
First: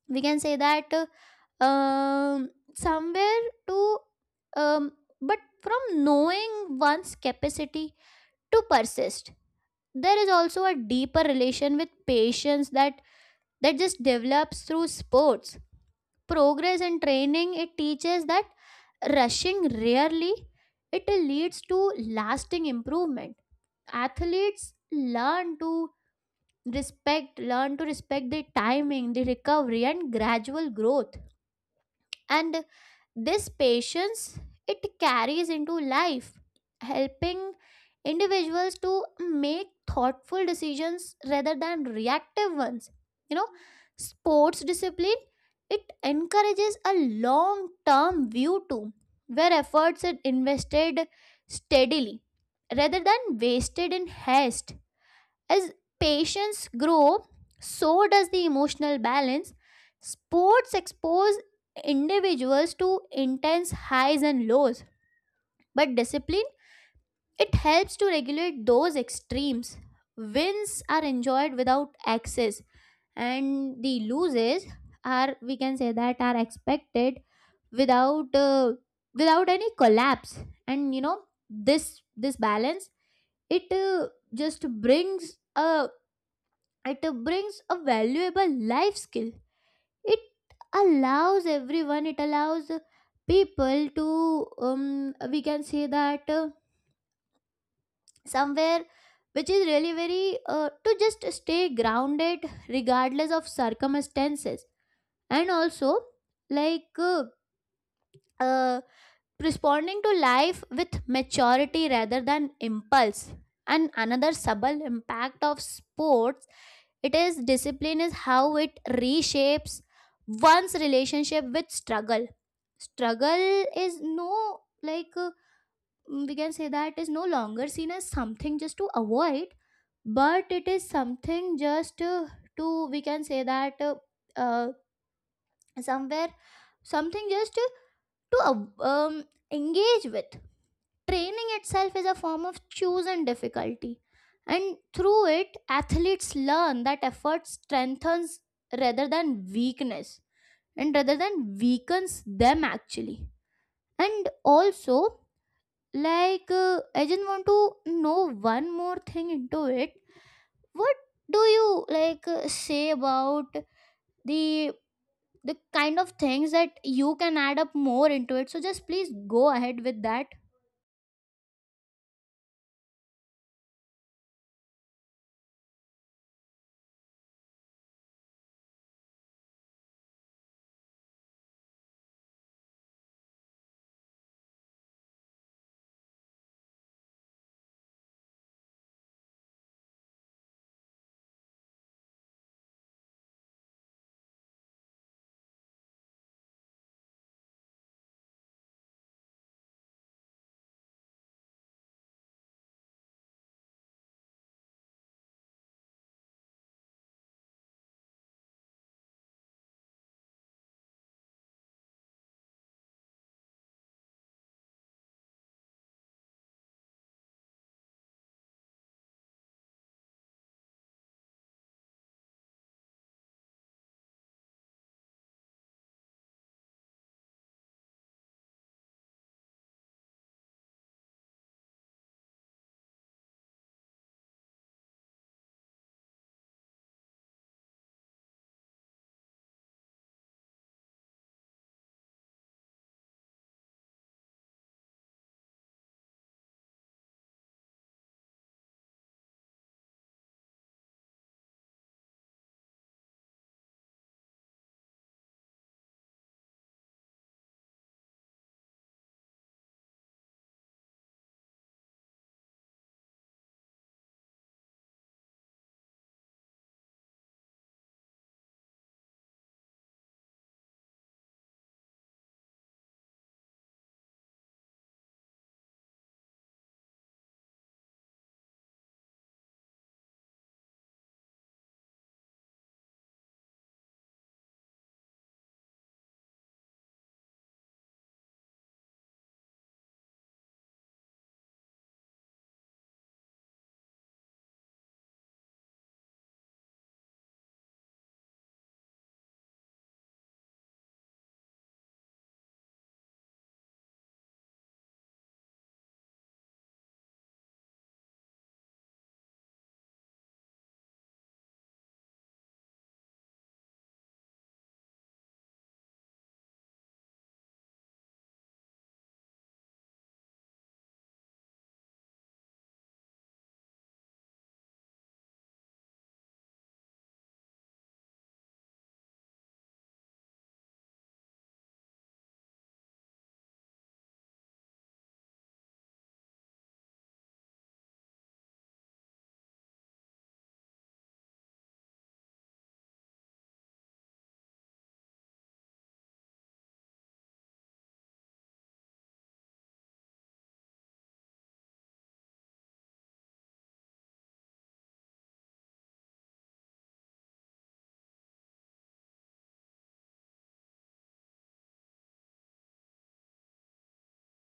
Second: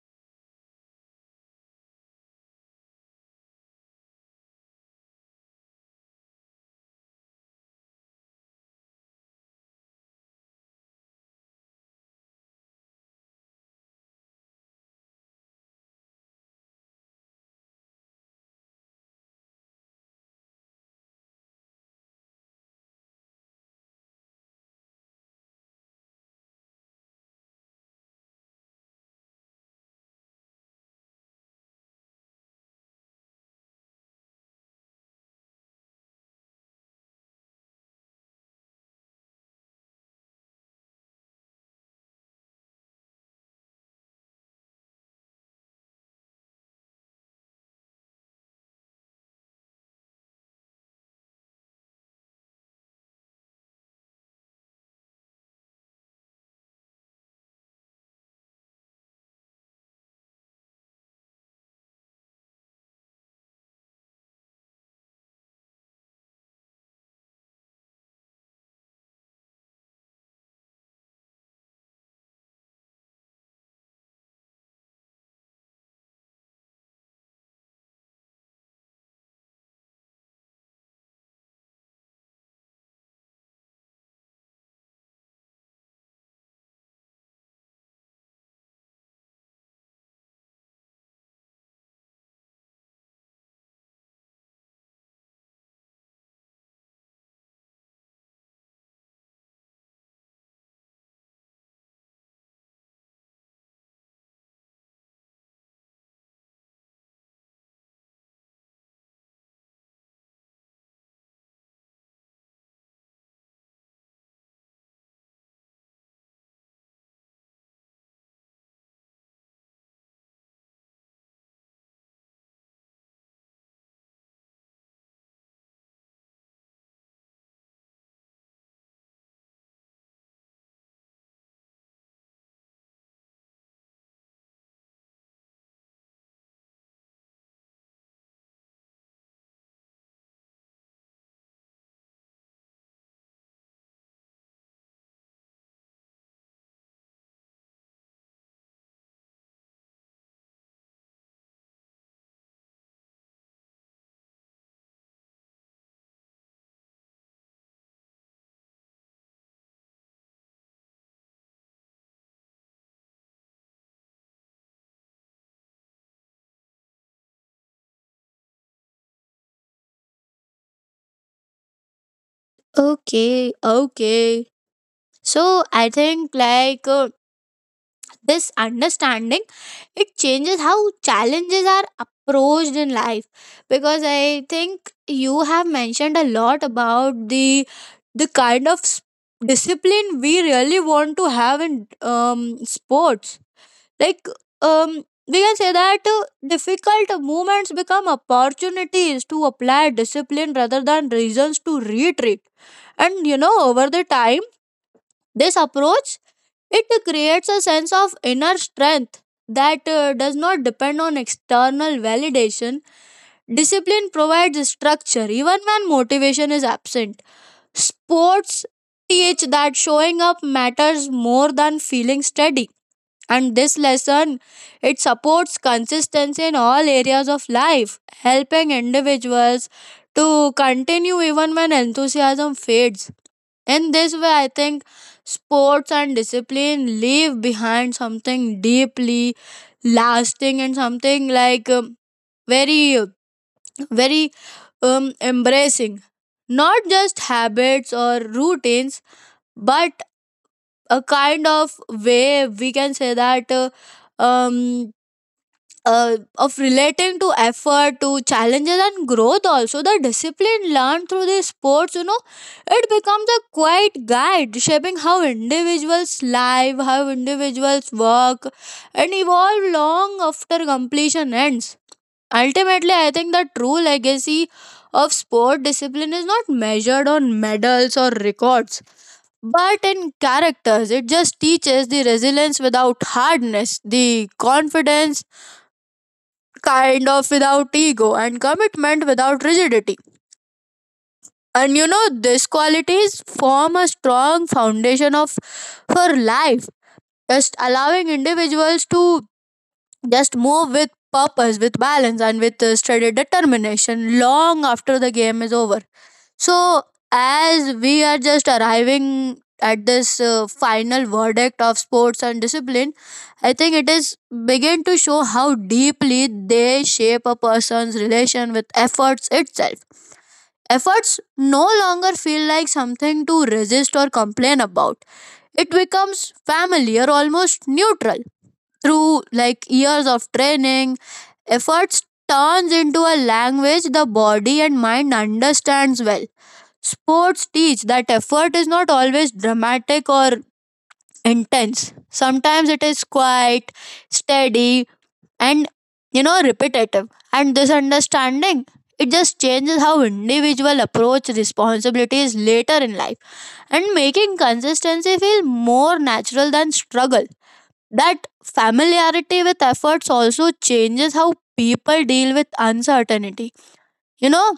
Speaker 1: we can say that somewhere to um, but from knowing one's capacity to persist. There is also a deeper relation with patience that just develops through sports. Progress and training it teaches that rushing rarely it leads to lasting improvement. Athletes learn to respect the timing, the recovery and gradual growth. And this patience it carries into life, helping individuals to make thoughtful decisions rather than reactive ones. You know, sports discipline it encourages a long term view too, where efforts are invested steadily rather than wasted in haste. As patients grow, so does the emotional balance. Sports expose individuals to intense highs and lows, but discipline it helps to regulate those extremes. Wins are enjoyed without excess, and the loses are, we can say that, are expected without uh, without any collapse. And you know, this balance it just brings a, it brings a valuable life skill. It allows everyone it allows people to we can say that somewhere which is really very to just stay grounded regardless of circumstances. And also, like uh, uh, responding to life with maturity rather than impulse. And another subtle impact of sports, it is discipline, is how it reshapes one's relationship with struggle. Struggle is no we can say that is no longer seen as something just to avoid, but it is something just to, we can say that, uh, somewhere, something just to uh, um, engage with. Training itself is a form of chosen difficulty, and through it, athletes learn that effort strengthens rather than weakness, and rather than weakens them actually. And also, I just want to know one more thing into it. What do you say about the kind of things that you can add up more into it? So just please go ahead with that.
Speaker 2: Okay, okay. So I think this understanding it changes how challenges are approached in life, because I think you have mentioned a lot about the the kind of s- discipline we really want to have in sports, like we can say that difficult moments become opportunities to apply discipline rather than reasons to retreat. And you know over the time this approach it creates a sense of inner strength that does not depend on external validation. Discipline provides structure even when motivation is absent. Sports teach that showing up matters more than feeling steady, and this lesson it supports consistency in all areas of life, helping individuals to continue even when enthusiasm fades. In this way I think sports and discipline leave behind something deeply lasting and something like very very embracing not just habits or routines, but a kind of way, we can say that um of relating to effort, to challenges, and growth. Also the discipline learned through these sports, you know, it becomes a quiet guide shaping how individuals live, how individuals work, and evolve long after completion ends. Ultimately I think the true legacy of sport discipline is not measured on medals or records, but in characters. It just teaches the resilience without hardness, the confidence kind of without ego, and commitment without rigidity. And you know, these qualities form a strong foundation of for life, just allowing individuals to just move with purpose, with balance, and with steady determination long after the game is over. So, as we are just arriving at this final verdict of sports and discipline, I think it is begin to show how deeply they shape a person's relation with efforts itself. Efforts no longer feel like something to resist or complain about. It becomes familiar, almost neutral. Through like years of training, efforts turns into a language the body and mind understands well. Sports teach that effort is not always dramatic or intense. Sometimes it is quiet, steady, and you know repetitive. And this understanding it just changes how individual approach responsibilities later in life, and making consistency feel more natural than struggle. That familiarity with efforts also changes how people deal with uncertainty. You know,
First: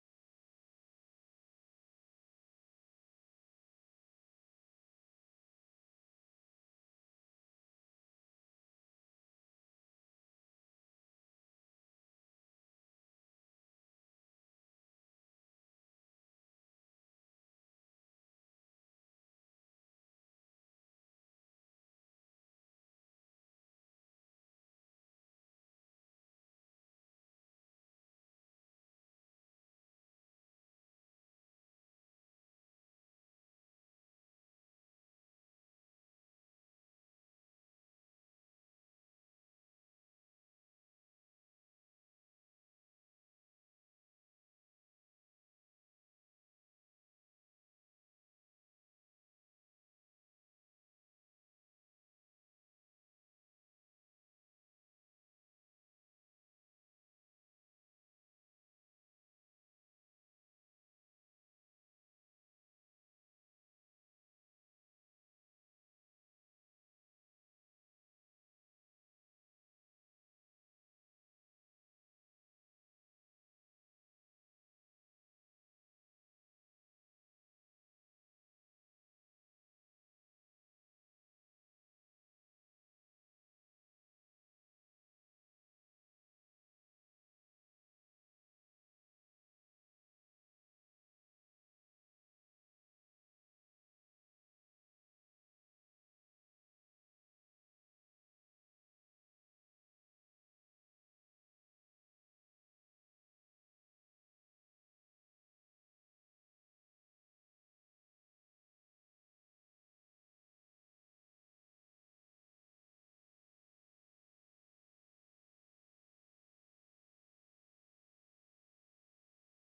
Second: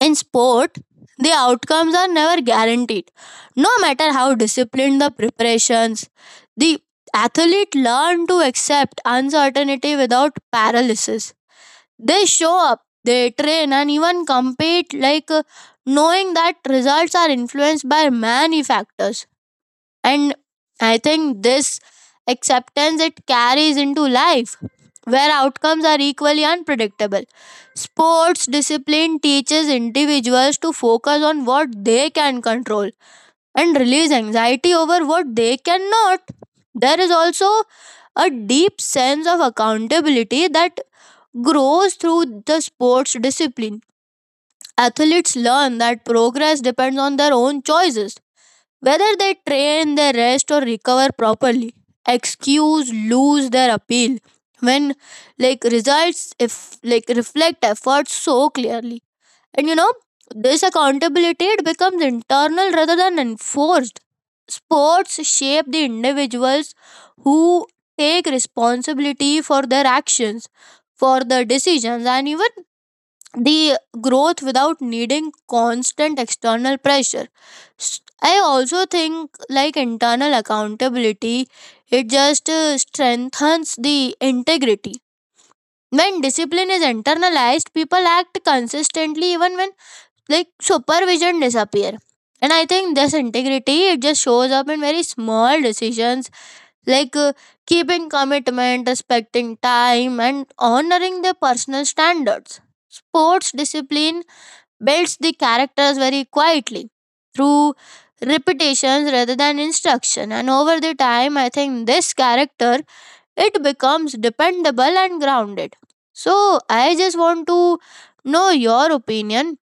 Speaker 2: in sport, the outcomes are never guaranteed. No matter how disciplined the preparations, the athlete learn to accept uncertainty without paralysis. They show up, they train, and even compete knowing that results are influenced by many factors. And I think this acceptance it carries into life where outcomes are equally unpredictable. Sports discipline teaches individuals to focus on what they can control and release anxiety over what they cannot. There is also a deep sense of accountability that grows through the sports discipline. Athletes learn that progress depends on their own choices, whether they train, they rest, or recover properly. Excuse lose their appeal when like results if like reflect efforts so clearly. And you know, this accountability it becomes internal rather than enforced. Sports shape the individuals who take responsibility for their actions, for their decisions, and even the growth without needing constant external pressure. I also think like internal accountability it just strengthens the integrity. When discipline is internalized, people act consistently even when like supervision disappear. And I think this integrity it just shows up in very small decisions, like uh, keeping commitment, respecting time, and honoring their personal standards. Sports discipline builds the characters very quietly through repetitions rather than instruction, and over the time I think this character it becomes dependable and grounded. So I just want to know your opinion,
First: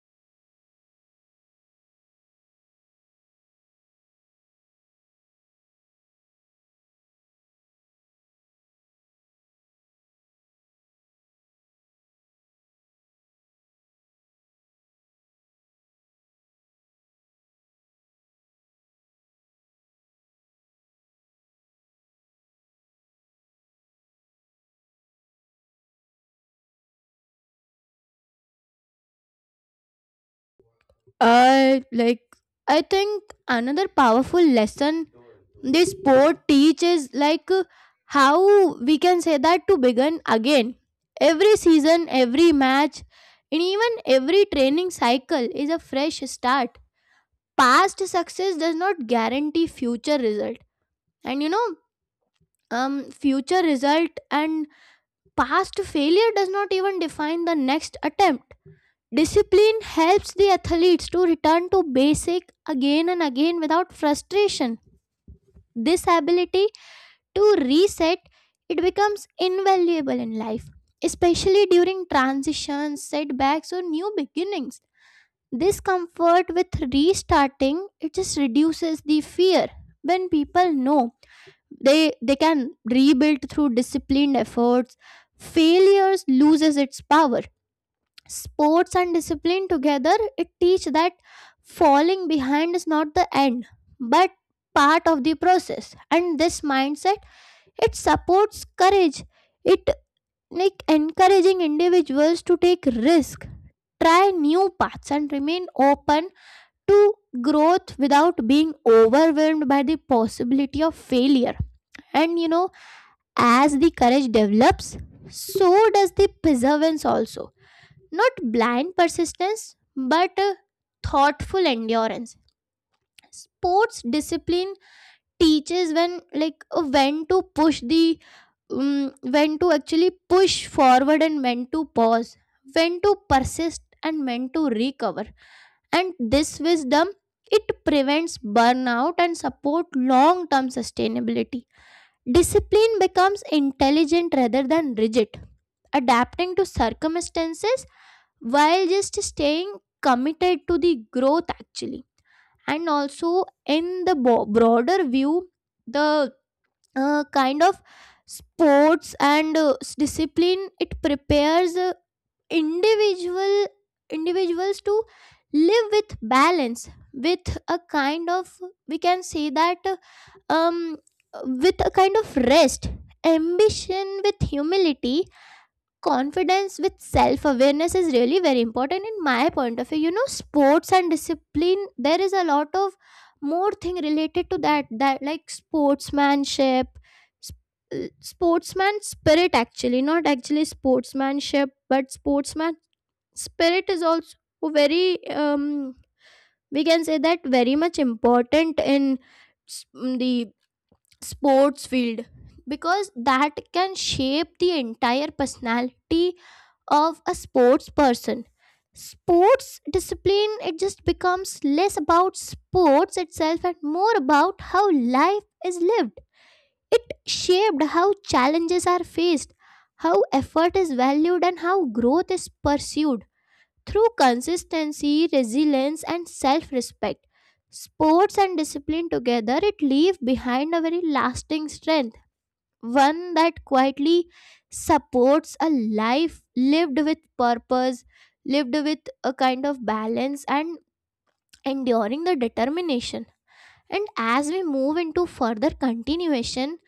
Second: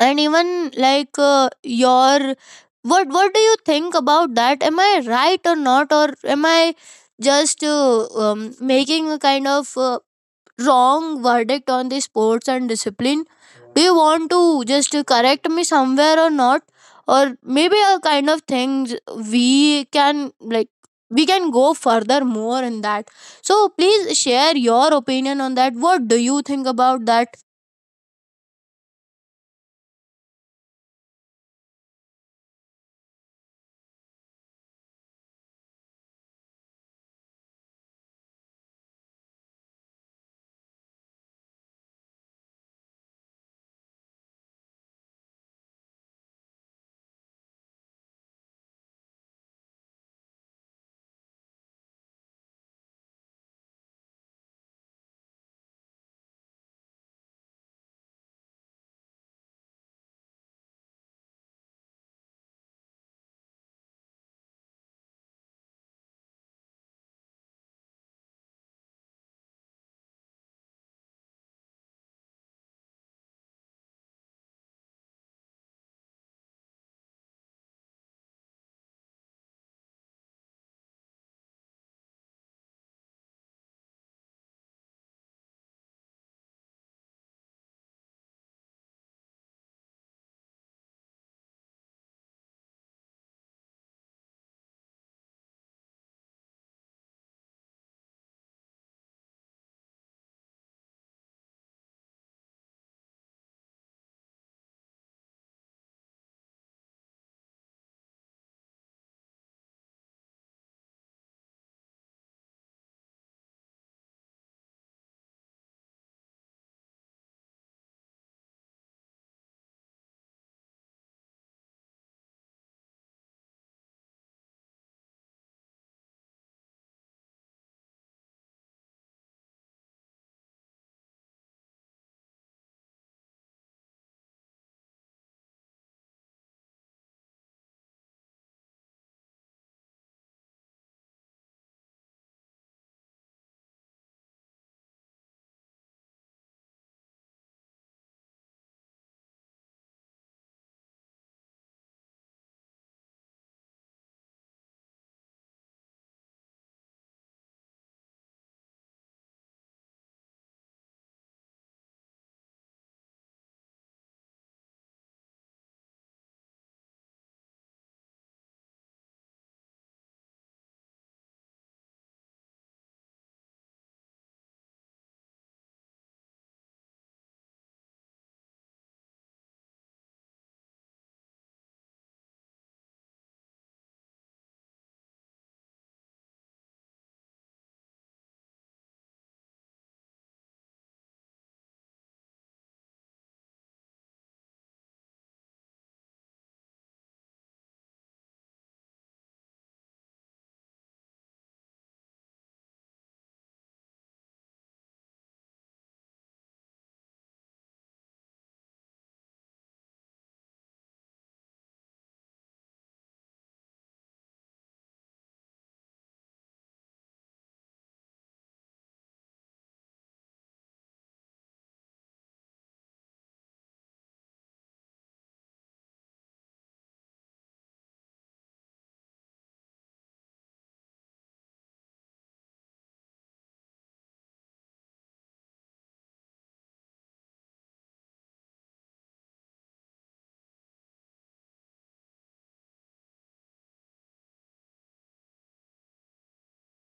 Speaker 2: and even your what do you think about that, am I right or not, or am I just making a kind of wrong verdict on the sports and discipline? Do you want to just correct me somewhere or not? Or maybe a kind of things we can we can go further more in that. So please share your opinion on that. What do you think about that?
Speaker 1: Uh, like I think another powerful lesson this sport teaches, how we can say that, to begin again. Every season, every match, and even every training cycle is a fresh start. Past success does not guarantee future result, and you know, future result and past failure does not even define the next attempt. Discipline helps the athletes to return to basic again and again without frustration. This ability to reset, it becomes invaluable in life, especially during transitions, setbacks or new beginnings. This comfort with restarting it just reduces the fear. When people know they can rebuild through disciplined efforts, failures loses its power. Sports and discipline together, it teach that falling behind is not the end, but part of the process. And this mindset, it supports courage. It like encouraging individuals to take risk, try new paths and remain open to growth without being overwhelmed by the possibility of failure. And you know, as the courage develops, so does the perseverance also, not blind persistence, but thoughtful endurance. Sports discipline teaches when to push the when to actually push forward and when to pause, when to persist and when to recover. And this wisdom it prevents burnout and support long term sustainability. Discipline becomes intelligent rather than rigid, adapting to circumstances while just staying committed to the growth actually. And also, in the broader view, the kind of sports and discipline, it prepares individual individuals to live with balance, with a kind of, we can say that, uh, um with a kind of rest, ambition with humility, confidence with self awareness is really very important in my point of view. You know, sports and discipline, there is a lot of more thing related to that, that like sportsmanship, sportsman spirit, actually not actually sportsmanship but sportsman spirit is also very um we can say that very much important in s- the sports field, because that can shape the entire personality of a sports person. Sports discipline it just becomes less about sports itself and more about how life is lived. It shaped how challenges are faced, how effort is valued and how growth is pursued. Through consistency, resilience and self-respect, sports and discipline together, it leave behind a very lasting strength, one that quietly supports a life lived with purpose, lived with a kind of balance, and enduring the determination. And as we move into further continuation,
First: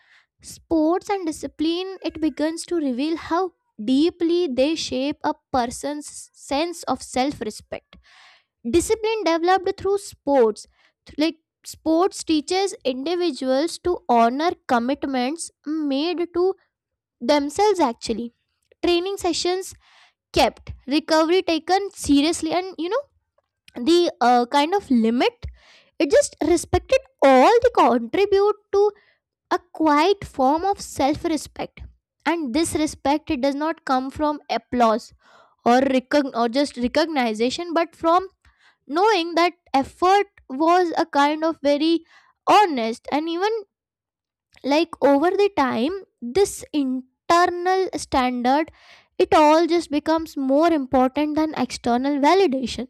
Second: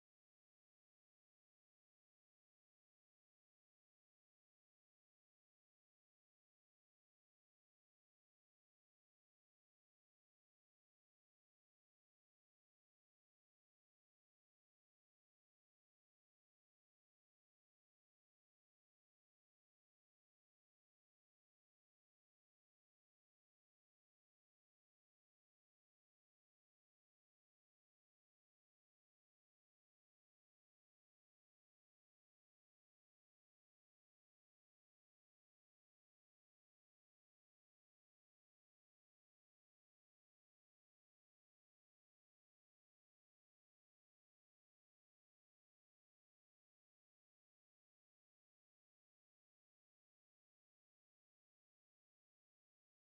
Speaker 1: sports and discipline, it begins to reveal how deeply they shape a person's sense of self respect. Discipline developed through sports, th- like sports teaches individuals to honor commitments made to themselves actually. Training sessions kept, recovery taken seriously, and you know, the kind of limit it just respected, all the contribute to a quiet form of self respect. And this respect it does not come from applause or recogn- or just recognition, but from knowing that effort was a kind of very honest and even, like, over the time, this internal standard it all just becomes more important than external validation,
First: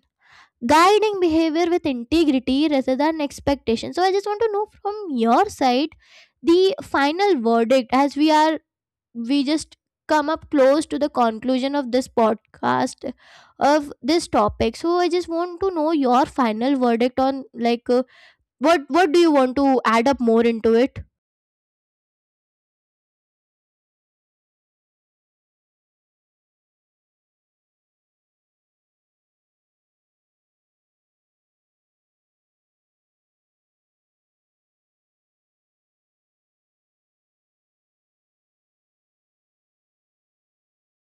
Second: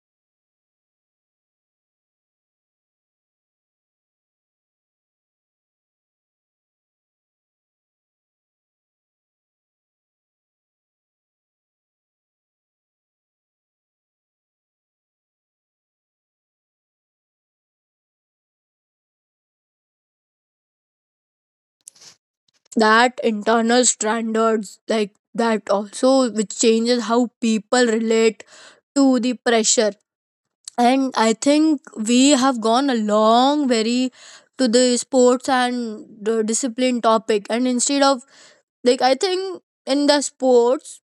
Speaker 1: guiding behavior with integrity rather than expectation. So I just want to know from your side the final verdict, as we are, we just come up close to the conclusion of this podcast, of this topic. So I just want to know your final verdict on what do you want to add up more into it.
Speaker 2: That internal standards like that also which changes how people relate to the pressure. And I think we have gone a long very to the sports and the discipline topic, and instead of like I think in the sports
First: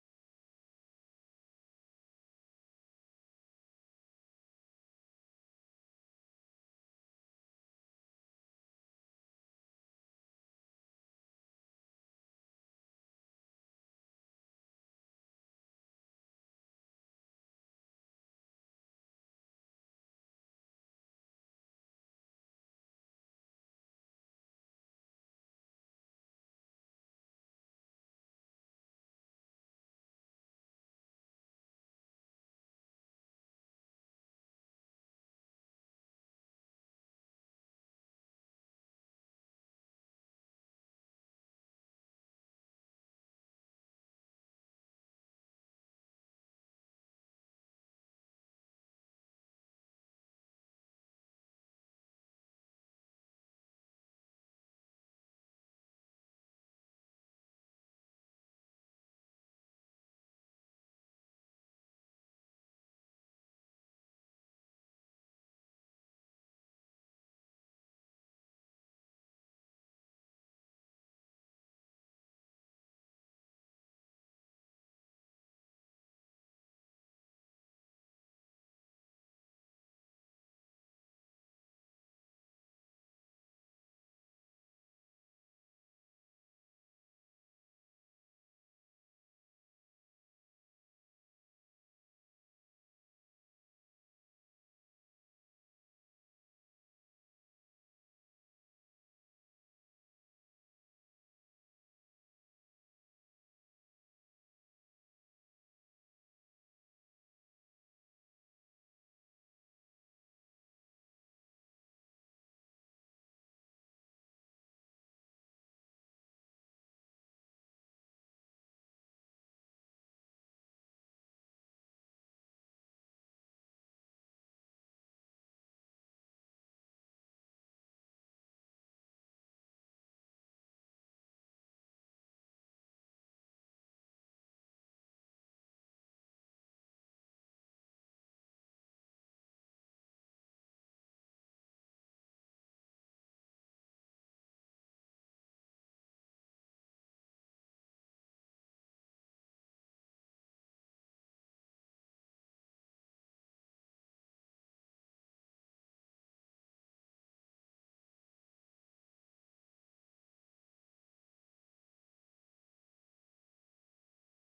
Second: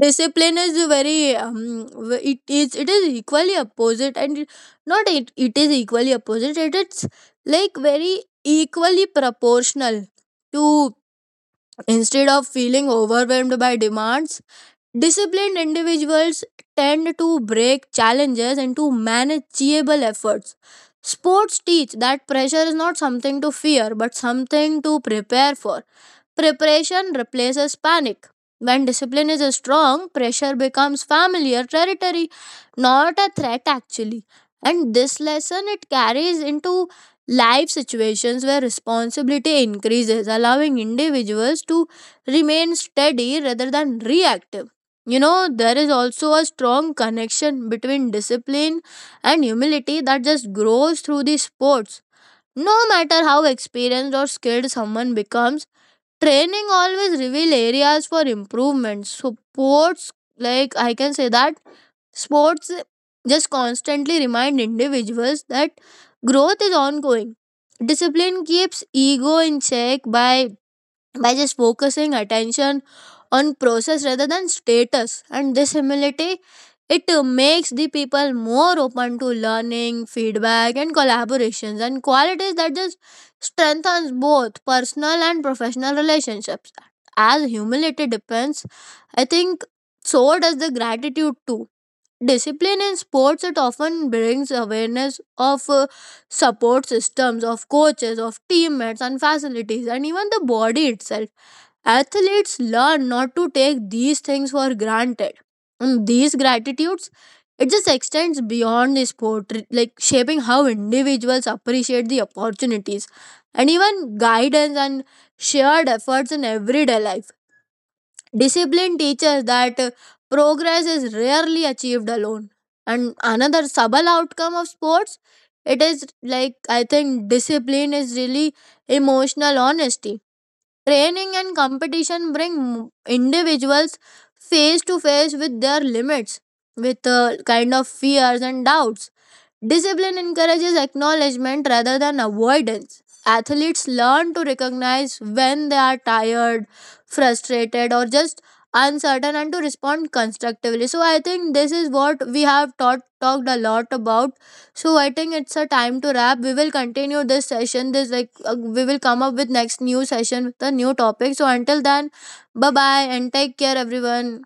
Speaker 2: discipline is a very it is equally opposite, and it- not it, it is equally opposite it's like very equally proportional to instead of feeling overwhelmed by demands. Disciplined individuals tend to break challenges into manageable efforts. Sports teach that pressure is not something to fear but something to prepare for. Preparation replaces panic. When discipline is strong, pressure becomes familiar territory, not a threat actually. And this lesson it carries into life situations where responsibility increases, allowing individuals to remain steady rather than reactive. You know, there is also a strong connection between discipline and humility that just grows through the sports. No matter how experienced or skilled someone becomes, training always reveal areas for improvement. So sports, like I can say that sports just constantly remind individuals that growth is ongoing. Discipline keeps ego in check by just focusing attention on process rather than status, and this humility it makes the people more open to learning, feedback, and collaborations, and qualities that just strengthens both personal and professional relationships. As humility depends, I think, so does the gratitude too. Discipline in sports it often brings awareness of support systems, of coaches, of teammates and facilities, and even the body itself. Athletes learn not to take these things for granted. And these gratitudes, it just extends beyond the sport, like shaping how individuals appreciate the opportunities and even guidance and shared efforts in everyday life. Discipline teaches that progress is rarely achieved alone. And another subtle outcome of sports, it is like I think discipline is really emotional honesty. Training and competition bring individuals face to face with their limits, with kind of fears and doubts. Discipline encourages acknowledgement rather than avoidance. Athletes learn to recognize when they are tired, frustrated, or just uncertain, and to respond constructively. So, I think this is what we have talked a lot about. So, I think it's a time to wrap. We will continue this session. This, we will come up with next new session with a new topic. So, until then, bye bye and take care, everyone.